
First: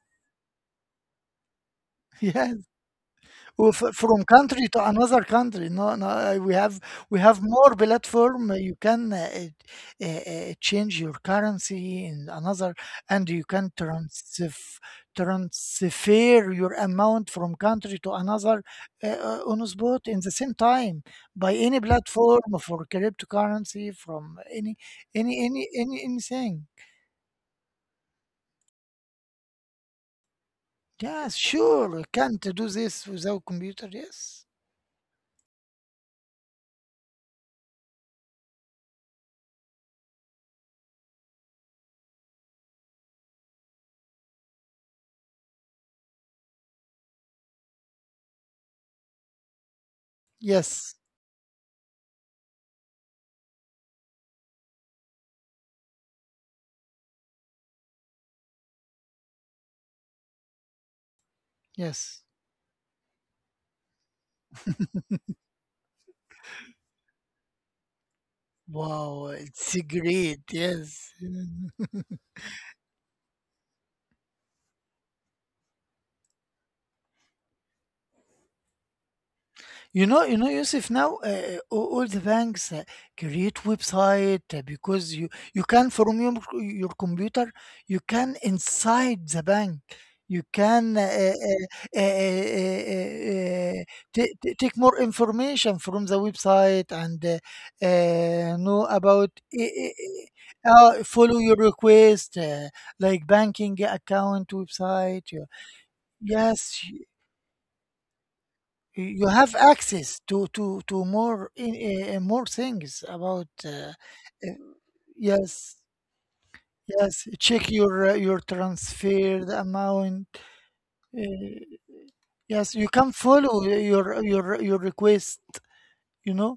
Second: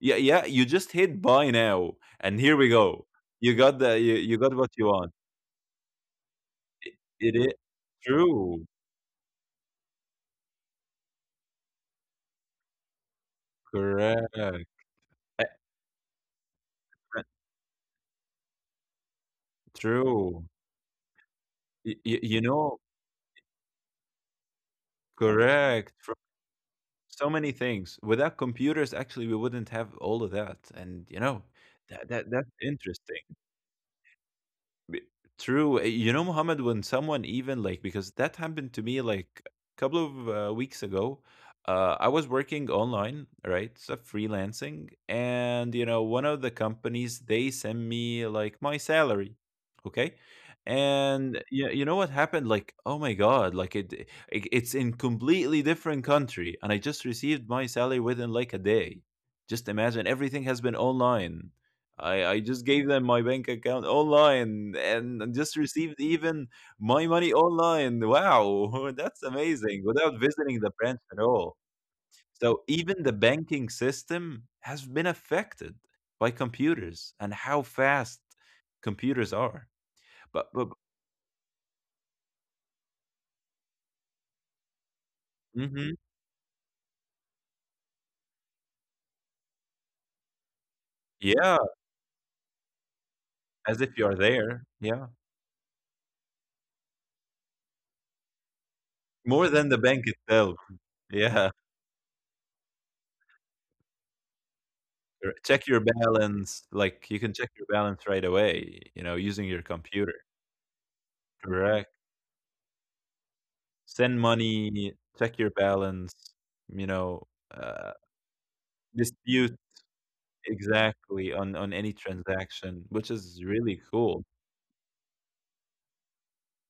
Speaker 1: yeah, yeah, you just hit buy now, and here we
Speaker 2: yes.
Speaker 1: go. You
Speaker 2: Well,
Speaker 1: got the you,
Speaker 2: from
Speaker 1: you got
Speaker 2: country
Speaker 1: what
Speaker 2: to
Speaker 1: you want.
Speaker 2: another country. No, no,
Speaker 1: It,
Speaker 2: we
Speaker 1: it
Speaker 2: have
Speaker 1: is
Speaker 2: more platform.
Speaker 1: true,
Speaker 2: You can change your currency in another, and you can
Speaker 1: correct.
Speaker 2: transfer your
Speaker 1: Uh,
Speaker 2: amount from country to another on the spot in the
Speaker 1: True.
Speaker 2: same time by any
Speaker 1: You, you
Speaker 2: platform
Speaker 1: know,
Speaker 2: for cryptocurrency from any
Speaker 1: correct.
Speaker 2: any anything.
Speaker 1: So many things. Without computers, actually, we wouldn't have all of that. And
Speaker 2: Yes,
Speaker 1: that,
Speaker 2: sure.
Speaker 1: that's
Speaker 2: Can't do this
Speaker 1: interesting.
Speaker 2: without computer. Yes.
Speaker 1: B- True. You know, Muhammad, when someone even like, because that happened to me like a couple of weeks ago. I was working online, right? So freelancing. And, you know, one of the companies, they send me like my salary. Okay.
Speaker 2: Yes.
Speaker 1: And you know what happened? Like, oh my God, like it, it's in completely different country. And I just received my salary within like a day. Just imagine everything has been online. I
Speaker 2: Yes.
Speaker 1: just gave them my bank account online and just received even my money online. Wow, that's
Speaker 2: Wow,
Speaker 1: amazing
Speaker 2: it's
Speaker 1: without visiting
Speaker 2: great.
Speaker 1: the branch at
Speaker 2: Yes.
Speaker 1: all. So, even the banking system has been affected by computers and how fast computers are.
Speaker 2: You know, you
Speaker 1: But
Speaker 2: know, Yusuf, now all the banks create website because you
Speaker 1: mhm.
Speaker 2: can from your computer, you can inside the bank, you can
Speaker 1: Yeah,
Speaker 2: uh, uh,
Speaker 1: as if
Speaker 2: uh,
Speaker 1: you're there.
Speaker 2: take
Speaker 1: Yeah,
Speaker 2: more information from the website and know about
Speaker 1: more than the bank itself. Yeah.
Speaker 2: follow your request like banking account
Speaker 1: Or
Speaker 2: website.
Speaker 1: check your balance.
Speaker 2: Yes,
Speaker 1: Like
Speaker 2: y-
Speaker 1: you can check your balance right away, you know,
Speaker 2: you
Speaker 1: using your
Speaker 2: have
Speaker 1: computer.
Speaker 2: access to more in
Speaker 1: Correct.
Speaker 2: more things about
Speaker 1: Send
Speaker 2: uh,
Speaker 1: money, check your
Speaker 2: yes
Speaker 1: balance, you know,
Speaker 2: yes check
Speaker 1: uh,
Speaker 2: your
Speaker 1: dispute
Speaker 2: transferred amount
Speaker 1: exactly
Speaker 2: uh,
Speaker 1: on any
Speaker 2: yes
Speaker 1: transaction,
Speaker 2: you
Speaker 1: which
Speaker 2: can
Speaker 1: is
Speaker 2: follow
Speaker 1: really cool.
Speaker 2: your request, you know.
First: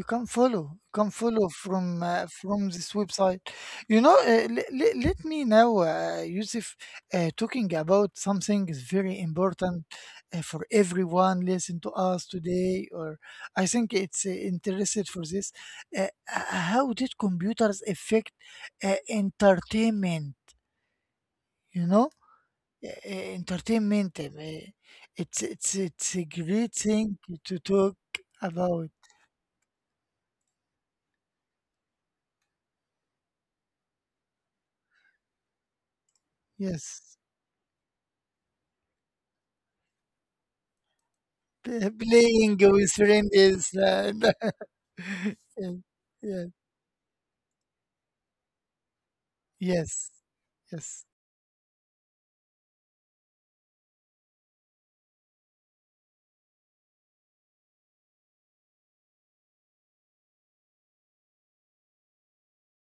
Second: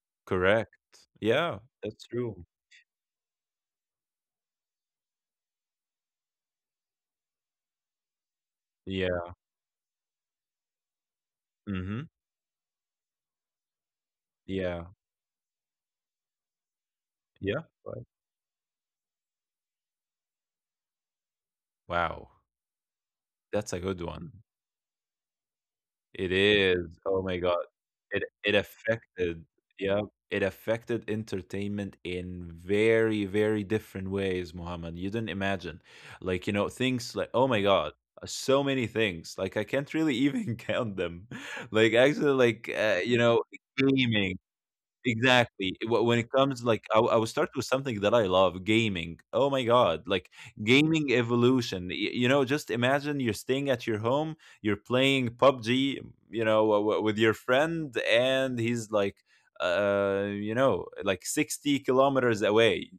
Speaker 1: Correct.
Speaker 2: You can follow
Speaker 1: Yeah, that's true.
Speaker 2: from this website. Let me now, Yusuf, talking about something is very
Speaker 1: Yeah.
Speaker 2: important for everyone listen to
Speaker 1: Mhm.
Speaker 2: us today, or I think it's
Speaker 1: Yeah.
Speaker 2: interested for this. Uh, h- how did computers
Speaker 1: Yeah. Right.
Speaker 2: affect entertainment? You know,
Speaker 1: Wow.
Speaker 2: Uh,
Speaker 1: That's a
Speaker 2: Entertainment.
Speaker 1: good one.
Speaker 2: It's a
Speaker 1: It
Speaker 2: great
Speaker 1: is.
Speaker 2: thing
Speaker 1: Oh
Speaker 2: to
Speaker 1: my god.
Speaker 2: talk
Speaker 1: It
Speaker 2: about.
Speaker 1: affected yeah, it affected entertainment in very, very different ways, Muhammad. You didn't imagine. Like, you know,
Speaker 2: Yes.
Speaker 1: things like oh my god, so many things. Like I can't really even count them. Like actually
Speaker 2: Playing with
Speaker 1: like
Speaker 2: friend
Speaker 1: you know,
Speaker 2: is
Speaker 1: gaming.
Speaker 2: yeah,
Speaker 1: Exactly. When
Speaker 2: yeah,
Speaker 1: it comes, like, I will start with something that I love, gaming. Oh my
Speaker 2: yes,
Speaker 1: God, like
Speaker 2: yes,
Speaker 1: gaming evolution. You know, just imagine you're staying at your home, you're playing PUBG, you know, with your friend, and he's like, you know, like 60 kilometers away,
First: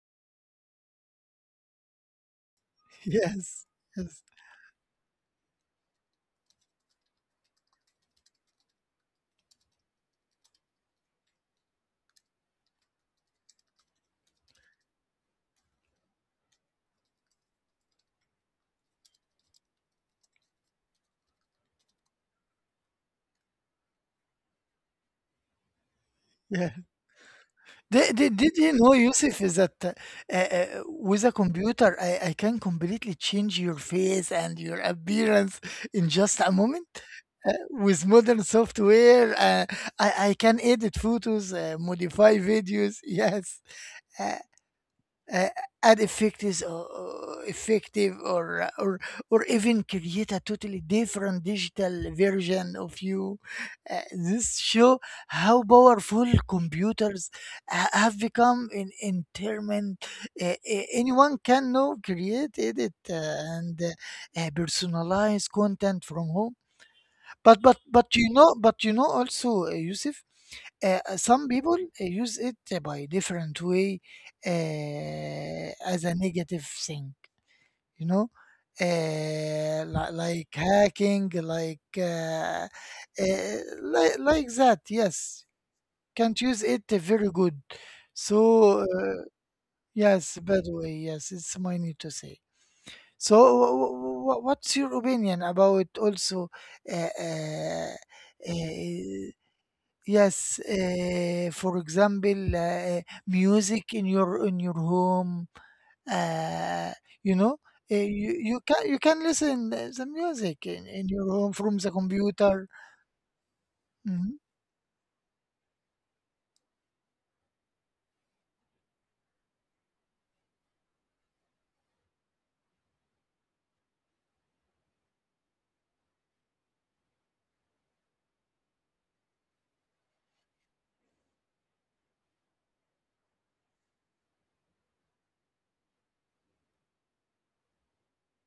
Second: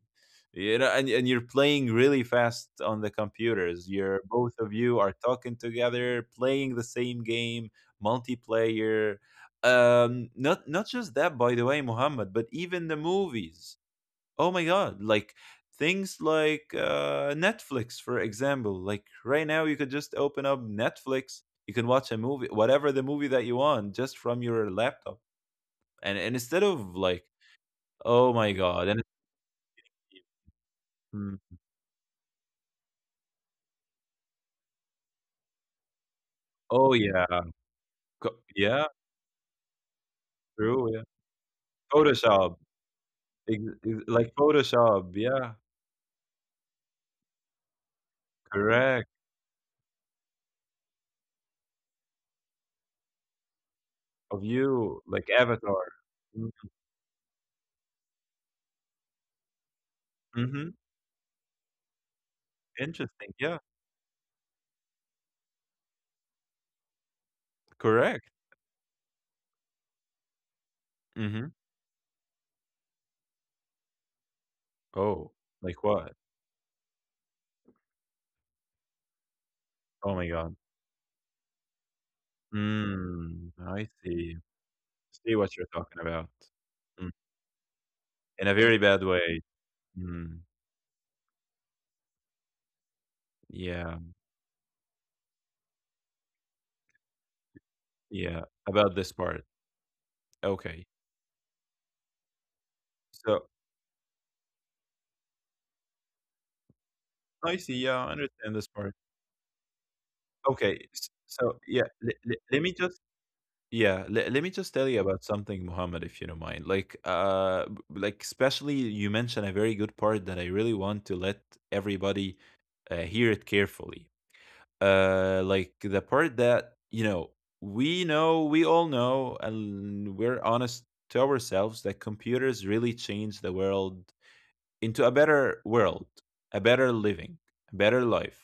Speaker 1: you know, and you're playing really fast on the
Speaker 2: yes,
Speaker 1: computers. You're
Speaker 2: yes,
Speaker 1: both of you are talking together playing the same game, multiplayer. Not not just that by the way, Muhammad, but even the movies. Oh my god, like things like Netflix, for example. Like right now you could just open up Netflix, you can watch a movie, whatever the movie that you want, just from your laptop. And instead
Speaker 2: yeah.
Speaker 1: of like
Speaker 2: did,
Speaker 1: oh
Speaker 2: did,
Speaker 1: my
Speaker 2: did you
Speaker 1: god.
Speaker 2: know,
Speaker 1: And
Speaker 2: yusuf, is that with a
Speaker 1: Mm.
Speaker 2: computer, I can completely change your face and your appearance in just a moment
Speaker 1: Oh yeah.
Speaker 2: with modern
Speaker 1: Yeah.
Speaker 2: software. I can
Speaker 1: True,
Speaker 2: edit
Speaker 1: yeah.
Speaker 2: photos, modify
Speaker 1: Photoshop.
Speaker 2: videos. Yes.
Speaker 1: Ex ex Like
Speaker 2: Uh,
Speaker 1: Photoshop,
Speaker 2: uh,
Speaker 1: yeah,
Speaker 2: Add effective or effective or
Speaker 1: correct.
Speaker 2: or even create a totally different digital version of you.
Speaker 1: Of
Speaker 2: This show
Speaker 1: you, like
Speaker 2: how
Speaker 1: avatar.
Speaker 2: powerful
Speaker 1: Mm,
Speaker 2: computers have become in entertainment.
Speaker 1: mhm.
Speaker 2: Anyone can now create, edit,
Speaker 1: Interesting, yeah,
Speaker 2: and personalize content from home. but but but you
Speaker 1: correct.
Speaker 2: know but you know also, yusuf, some
Speaker 1: Mhm.
Speaker 2: people use it by different way,
Speaker 1: Oh, like
Speaker 2: as a
Speaker 1: what?
Speaker 2: negative thing, you know,
Speaker 1: Oh my
Speaker 2: like
Speaker 1: god.
Speaker 2: hacking, like uh,
Speaker 1: Mm, I
Speaker 2: like
Speaker 1: see.
Speaker 2: that. Yes,
Speaker 1: See what you're talking about.
Speaker 2: can't use it
Speaker 1: Mm,
Speaker 2: very good.
Speaker 1: in a
Speaker 2: So
Speaker 1: very bad way.
Speaker 2: yes,
Speaker 1: Mm,
Speaker 2: bad way. Yes, it's my need to say. So
Speaker 1: yeah,
Speaker 2: what's your opinion about also? uh, uh,
Speaker 1: yeah, about this
Speaker 2: uh,
Speaker 1: part.
Speaker 2: Yes,
Speaker 1: Okay.
Speaker 2: for example,
Speaker 1: So,
Speaker 2: music in your, in your home. Uh, you know,
Speaker 1: I see, yeah, I
Speaker 2: you
Speaker 1: understand
Speaker 2: can
Speaker 1: this
Speaker 2: you
Speaker 1: part.
Speaker 2: can listen the music
Speaker 1: Okay,
Speaker 2: in
Speaker 1: s
Speaker 2: your home
Speaker 1: so
Speaker 2: from the
Speaker 1: yeah, le
Speaker 2: computer.
Speaker 1: let me just. Yeah,
Speaker 2: Mhm.
Speaker 1: let me just tell you about something, Muhammad, if you don't mind. Like, like especially you mentioned a very good part that I really want to let everybody hear it carefully. Like the part that you know, we all know, and we're honest to ourselves that computers really change the world into a better world, a better living, a better life.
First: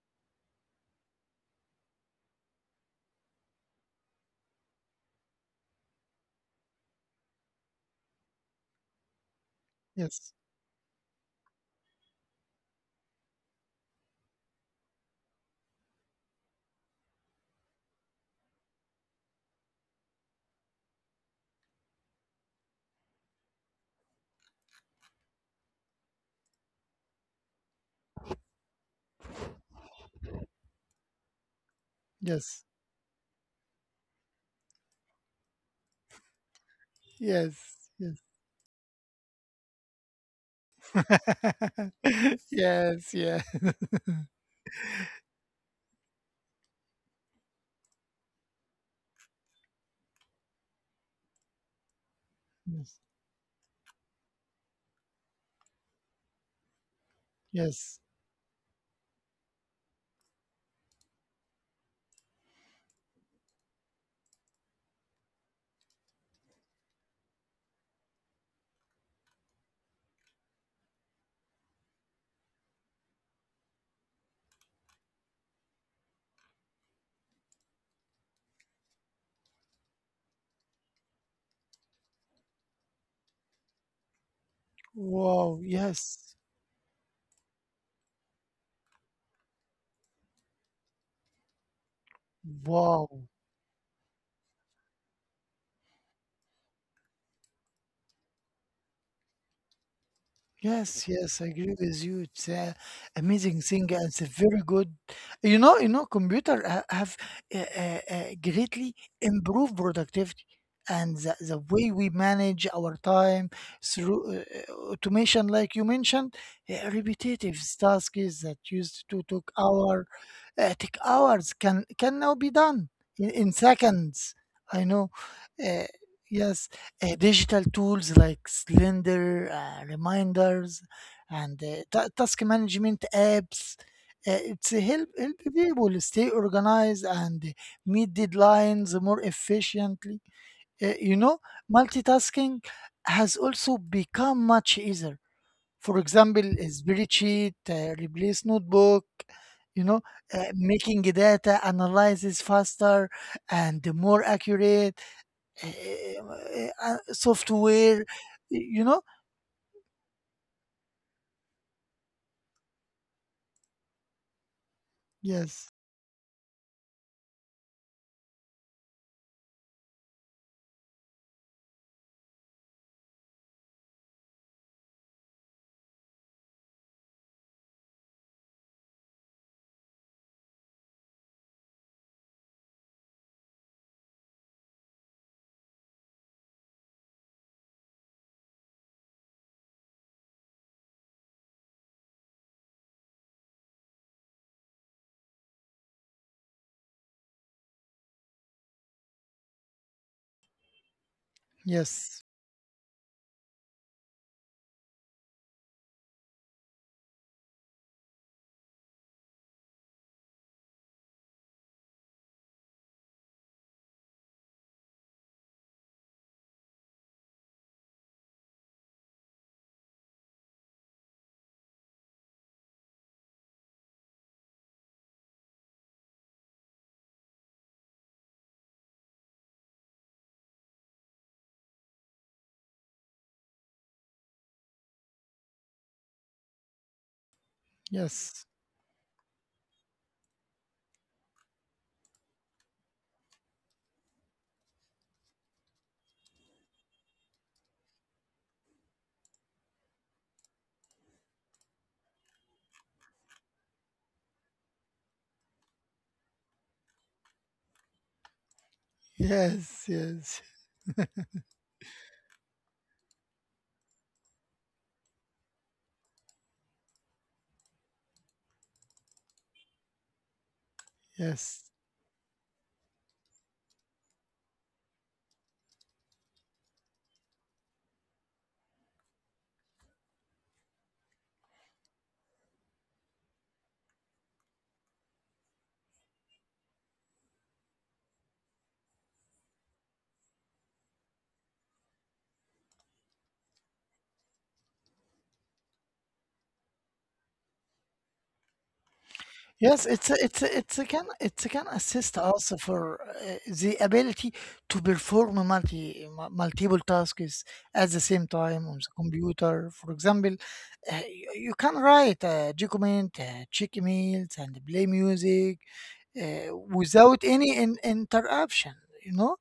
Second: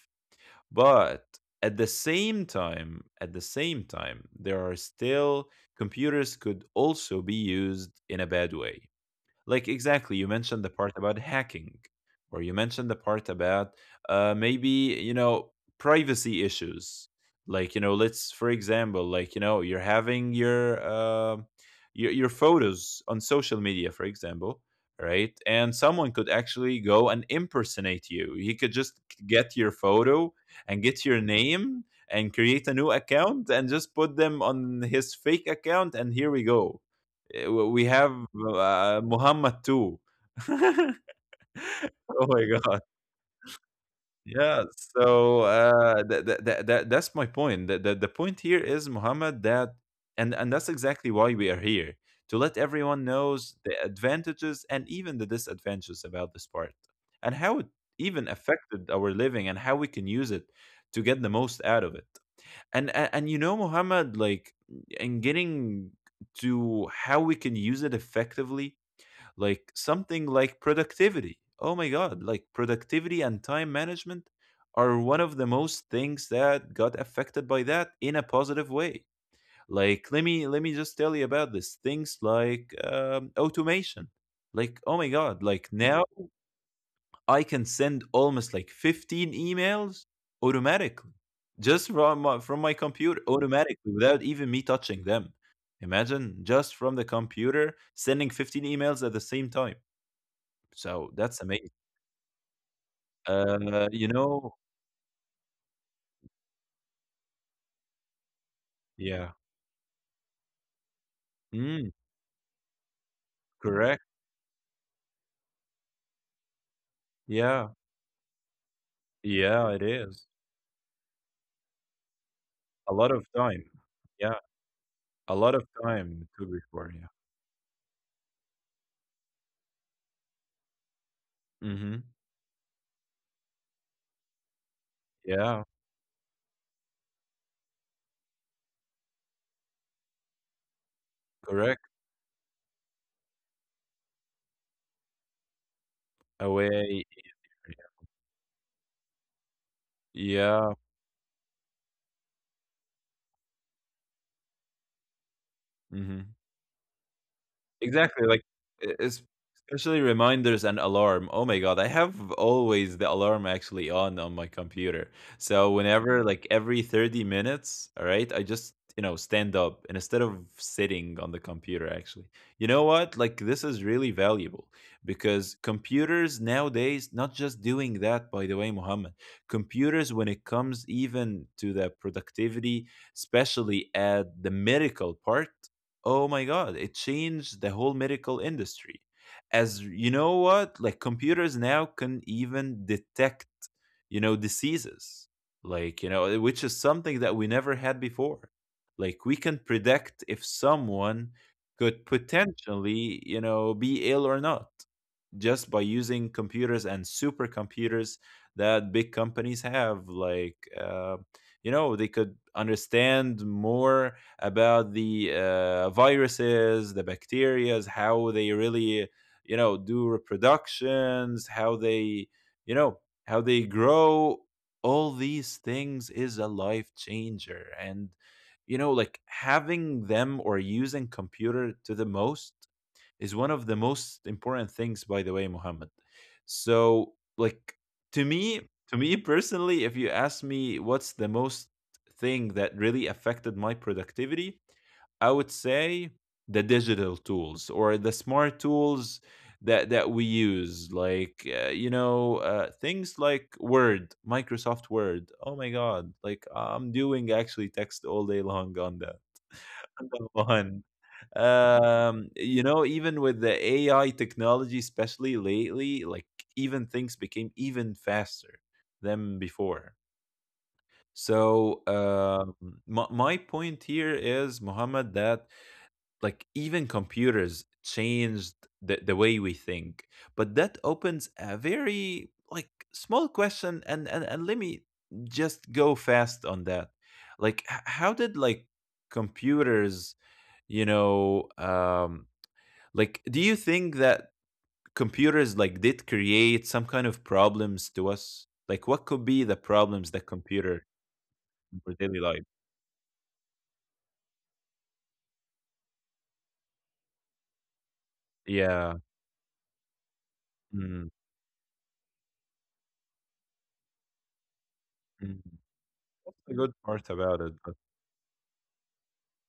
Speaker 1: But at the same time, there are still computers could also be used in a bad way. Like exactly, you
Speaker 2: Yes,
Speaker 1: mentioned the part about hacking, or you mentioned the part about maybe you know privacy issues. Like you know, let's for example, like you know, you're having your your photos on social media, for example, right? And someone could actually go and impersonate you. He could just get your photo and get your name and create
Speaker 2: yes,
Speaker 1: a new account and just put them on his fake account and here we go. uh,
Speaker 2: yes,
Speaker 1: we have
Speaker 2: yes,
Speaker 1: Muhammad too. Oh my god!
Speaker 2: yes, yeah.
Speaker 1: Yeah. So that's my point. The point here is Muhammad that, and that's exactly why we are here to let everyone
Speaker 2: Yes,
Speaker 1: knows the advantages and even the disadvantages about this part and how it
Speaker 2: yes.
Speaker 1: even affected our living and how we can use it to get the most out of it. And you know, Muhammad, like in getting to how we can use it effectively, like something like productivity. Oh my God, like productivity and time management are one of the most things that got affected by that in a positive way. Like let me just tell you about this things like automation. Like oh my God, like
Speaker 2: Wow,
Speaker 1: now
Speaker 2: yes,
Speaker 1: I can send almost like 15 emails automatically just from my computer
Speaker 2: wow.
Speaker 1: automatically without even me touching them. Imagine just from the computer sending 15 emails at the same time. So
Speaker 2: Yes,
Speaker 1: that's
Speaker 2: yes, I
Speaker 1: amazing.
Speaker 2: agree with you. It's a amazing thing,
Speaker 1: You
Speaker 2: and it's a
Speaker 1: know.
Speaker 2: very good. You know, computer have greatly
Speaker 1: Yeah.
Speaker 2: improved productivity and the
Speaker 1: Mm,
Speaker 2: way we manage our time
Speaker 1: correct.
Speaker 2: through automation, like you mentioned,
Speaker 1: Yeah.
Speaker 2: repetitive tasks that used to took
Speaker 1: Yeah, it
Speaker 2: hour,
Speaker 1: is.
Speaker 2: take hours can now be
Speaker 1: A
Speaker 2: done
Speaker 1: lot of time.
Speaker 2: in
Speaker 1: Yeah,
Speaker 2: seconds. I know.
Speaker 1: a lot of
Speaker 2: Uh,
Speaker 1: time to took
Speaker 2: yes,
Speaker 1: before, yeah.
Speaker 2: digital tools like Slender, reminders, and
Speaker 1: Mhm.
Speaker 2: task management apps. It's a help
Speaker 1: Yeah,
Speaker 2: people stay organized and meet deadlines more efficiently. You know,
Speaker 1: correct.
Speaker 2: multitasking has also become much easier. For example, a
Speaker 1: Away.
Speaker 2: spreadsheet replace notebook. You know,
Speaker 1: Yeah.
Speaker 2: making data analysis faster and more accurate eh,
Speaker 1: Mhm.
Speaker 2: software,
Speaker 1: Exactly, like,
Speaker 2: you
Speaker 1: e
Speaker 2: know?
Speaker 1: es especially reminders and alarm. Oh my god, I have always the alarm actually on my computer. So
Speaker 2: Yes,
Speaker 1: whenever, like, every 30 minutes, alright, I just, you know, stand up and instead of sitting on the computer actually. You know what? Like, this is really valuable because computers nowadays not just doing that, by the way, Muhammad. Computers when it comes even to the productivity, especially at the medical part. Oh my God, it changed the whole medical industry. As you know what? Like computers now can even detect, you know, diseases. Like, you know, which is something that we never had before. Like we can predict if someone could
Speaker 2: yes,
Speaker 1: potentially, you know, be ill or not just by using computers and supercomputers that big companies have. Like, you know, they could understand more about the viruses, the bacteria, how they really, you know, do reproductions, how they, you know, how they grow. All these things is a life changer. And, you know, like having them or using computer to the most is one of the most important things, by the way, Muhammad. So, like to me,
Speaker 2: yes,
Speaker 1: to me personally, if you ask me what's the most thing that really affected my productivity, I would say the digital tools or the smart tools that that we use, like you know things like Word, Microsoft Word. Oh my God! Like I'm doing actually text all day long on that
Speaker 2: yes, yes,
Speaker 1: one. You know, even with the AI technology, especially lately, like even things became even faster than before.
Speaker 2: yes.
Speaker 1: So, my point here is, Muhammad, that like even computers changed the way we think. But that opens a very like small question, and let me just go fast on that. Like, how did like computers you know um like do you think that computers like did create some kind of problems to us, like what could be the
Speaker 2: Yes,
Speaker 1: problems
Speaker 2: it's a,
Speaker 1: that
Speaker 2: it's a,
Speaker 1: computer
Speaker 2: it's a can
Speaker 1: in our daily
Speaker 2: assist
Speaker 1: life.
Speaker 2: also for the ability to perform multiple tasks at the same time on
Speaker 1: Yeah.
Speaker 2: the computer. For example,
Speaker 1: mm
Speaker 2: you, you can write a document, check emails, and play
Speaker 1: mm.
Speaker 2: music
Speaker 1: That's the good part
Speaker 2: without
Speaker 1: about it
Speaker 2: any
Speaker 1: but
Speaker 2: in, interruption. You know,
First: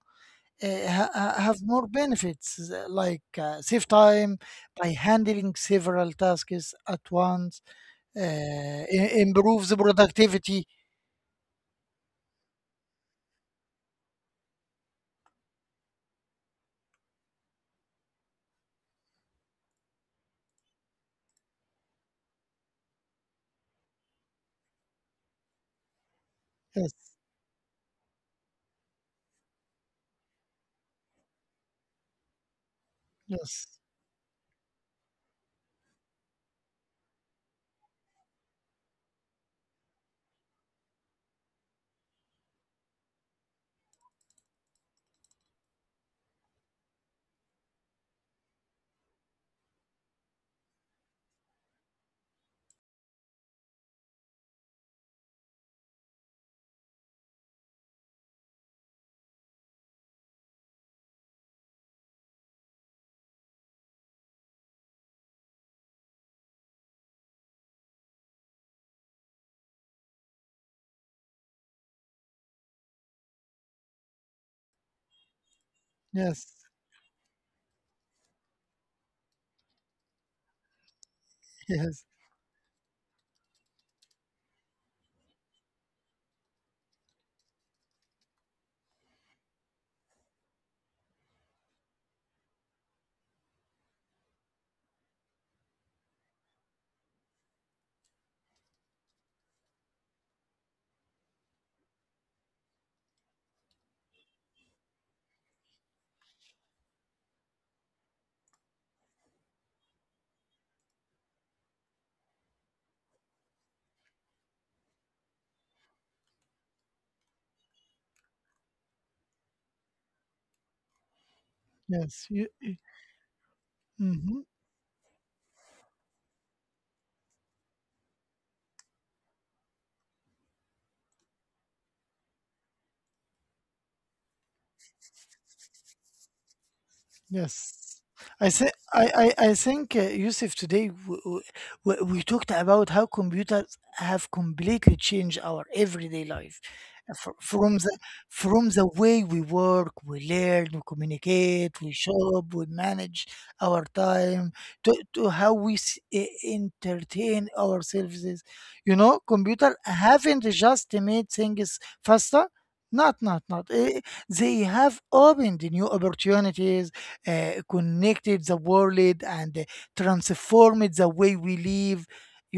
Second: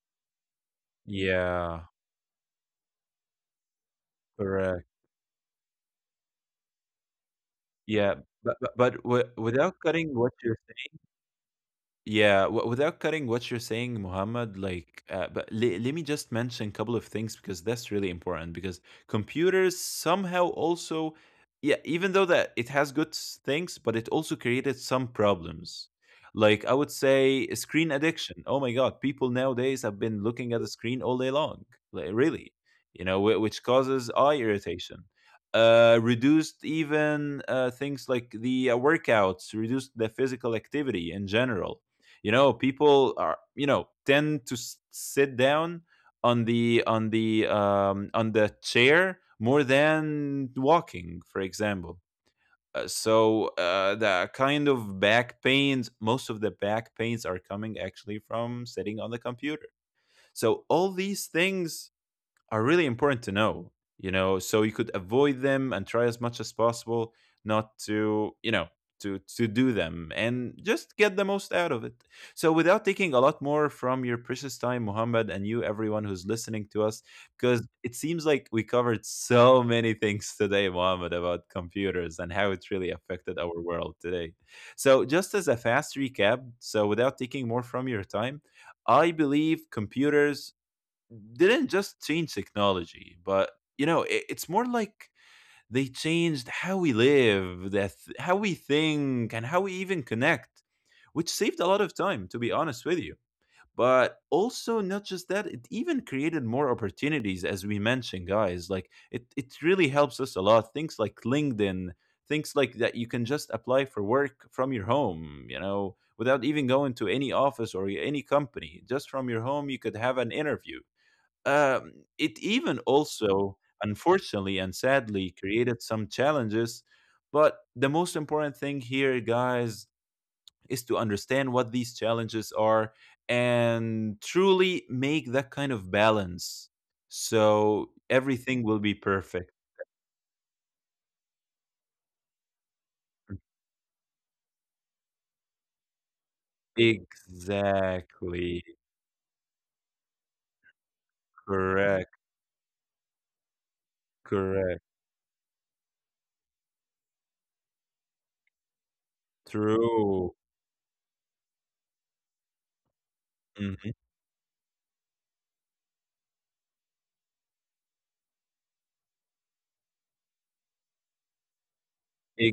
Speaker 2: have
Speaker 1: yeah
Speaker 2: more benefits like save time
Speaker 1: correct
Speaker 2: by handling several tasks at once,
Speaker 1: yeah
Speaker 2: uh,
Speaker 1: but,
Speaker 2: improves
Speaker 1: without
Speaker 2: the
Speaker 1: cutting what you're.
Speaker 2: productivity.
Speaker 1: Yeah, without cutting what you're saying, Muhammad, like, but le- let me just mention a couple of things because that's really important. Because computers somehow also, yeah, even though that it has good things, but it also created some problems. Like, I
Speaker 2: Yes,
Speaker 1: would say screen addiction. Oh my God, people nowadays have been looking at the screen all day long. Like, really, you know, which
Speaker 2: yes,
Speaker 1: causes eye irritation. Reduced even things like the workouts, reduced the physical activity in general. You know, people are you know tend to sit down on the on the chair more than walking, for example. The kind of back pains, most of the back pains are coming actually from sitting on the computer. So all these things are really important to know, you know, so you could avoid them and try as much as possible not to, you know, to do them and just get the most out of it. So without taking a lot more from your precious time, Muhammad, and you, everyone who's
Speaker 2: yes,
Speaker 1: listening to us, because it seems like we covered so many things today, Muhammad, about
Speaker 2: yes,
Speaker 1: computers and how it's really affected our world today. So just as a fast recap, so without taking more from your time, I believe computers didn't just change technology, but you know, it's more like they changed how we live, how we think, and how we even connect, which saved a lot of time, to be honest with you. But also, not just that, it even created more opportunities, as we mentioned, guys. Like it really helps us a lot. Things like LinkedIn, things like that. You can just apply for work from your home. You know, without even going to any office or any company. Just from your home, you could have an interview. Um,
Speaker 2: yes.
Speaker 1: it
Speaker 2: You,
Speaker 1: even also,
Speaker 2: mhm.
Speaker 1: unfortunately and sadly, created some challenges. But the most important thing here, guys, is to understand what these challenges are and truly make that kind of balance. So
Speaker 2: Yes. I
Speaker 1: everything
Speaker 2: think
Speaker 1: will be
Speaker 2: I
Speaker 1: perfect.
Speaker 2: think Yusuf today we talked about how computers have completely changed our everyday life. From the, from
Speaker 1: Exactly.
Speaker 2: the way we work, we learn, we communicate, we
Speaker 1: Correct.
Speaker 2: shop, we manage our time
Speaker 1: Correct.
Speaker 2: to how we entertain ourselves. You know, computer
Speaker 1: True.
Speaker 2: haven't just made things faster. Not, not, not.
Speaker 1: Hmm.
Speaker 2: They have opened new opportunities, connected the world, and transformed the way we live.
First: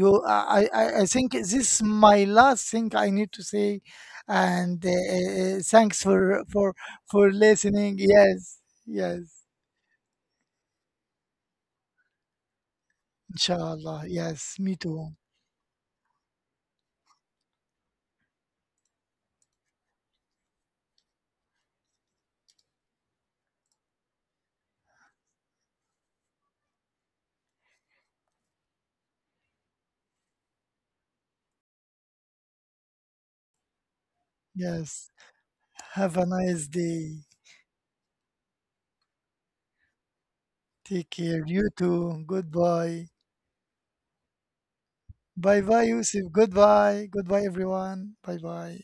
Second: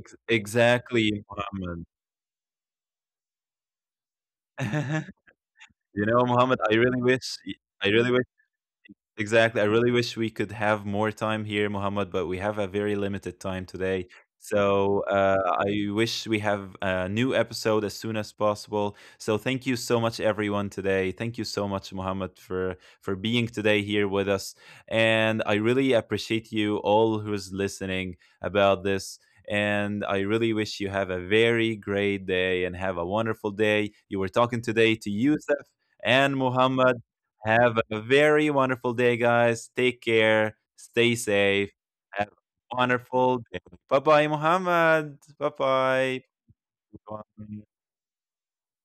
Speaker 2: You, I
Speaker 1: exactly,
Speaker 2: think this is
Speaker 1: Muhammad.
Speaker 2: my last thing I need to say, and thanks
Speaker 1: You know, Muhammad, I really
Speaker 2: for
Speaker 1: wish, I
Speaker 2: listening.
Speaker 1: really wish.
Speaker 2: Yes, yes,
Speaker 1: Exactly. I really wish we could have more time here, Muhammad, but we have a very limited time
Speaker 2: inshallah.
Speaker 1: today.
Speaker 2: Yes, me
Speaker 1: So
Speaker 2: too.
Speaker 1: I wish we have a new episode as soon as possible. So thank you so much, everyone, today. Thank you so much, Muhammad, for being today here with us. And I really appreciate you all who's listening about this. And I really wish you have a very great day and have a wonderful day. You were talking today to
Speaker 2: Yes.
Speaker 1: Yusuf
Speaker 2: Have a
Speaker 1: and
Speaker 2: nice
Speaker 1: Muhammad.
Speaker 2: day.
Speaker 1: Have a very wonderful day, guys. Take care.
Speaker 2: Take
Speaker 1: Stay
Speaker 2: care.
Speaker 1: safe.
Speaker 2: You too.
Speaker 1: Have a
Speaker 2: Goodbye.
Speaker 1: wonderful day. Bye bye, Muhammad. Bye
Speaker 2: Bye bye, Yusuf. Goodbye. Goodbye,
Speaker 1: bye.
Speaker 2: everyone. Bye bye.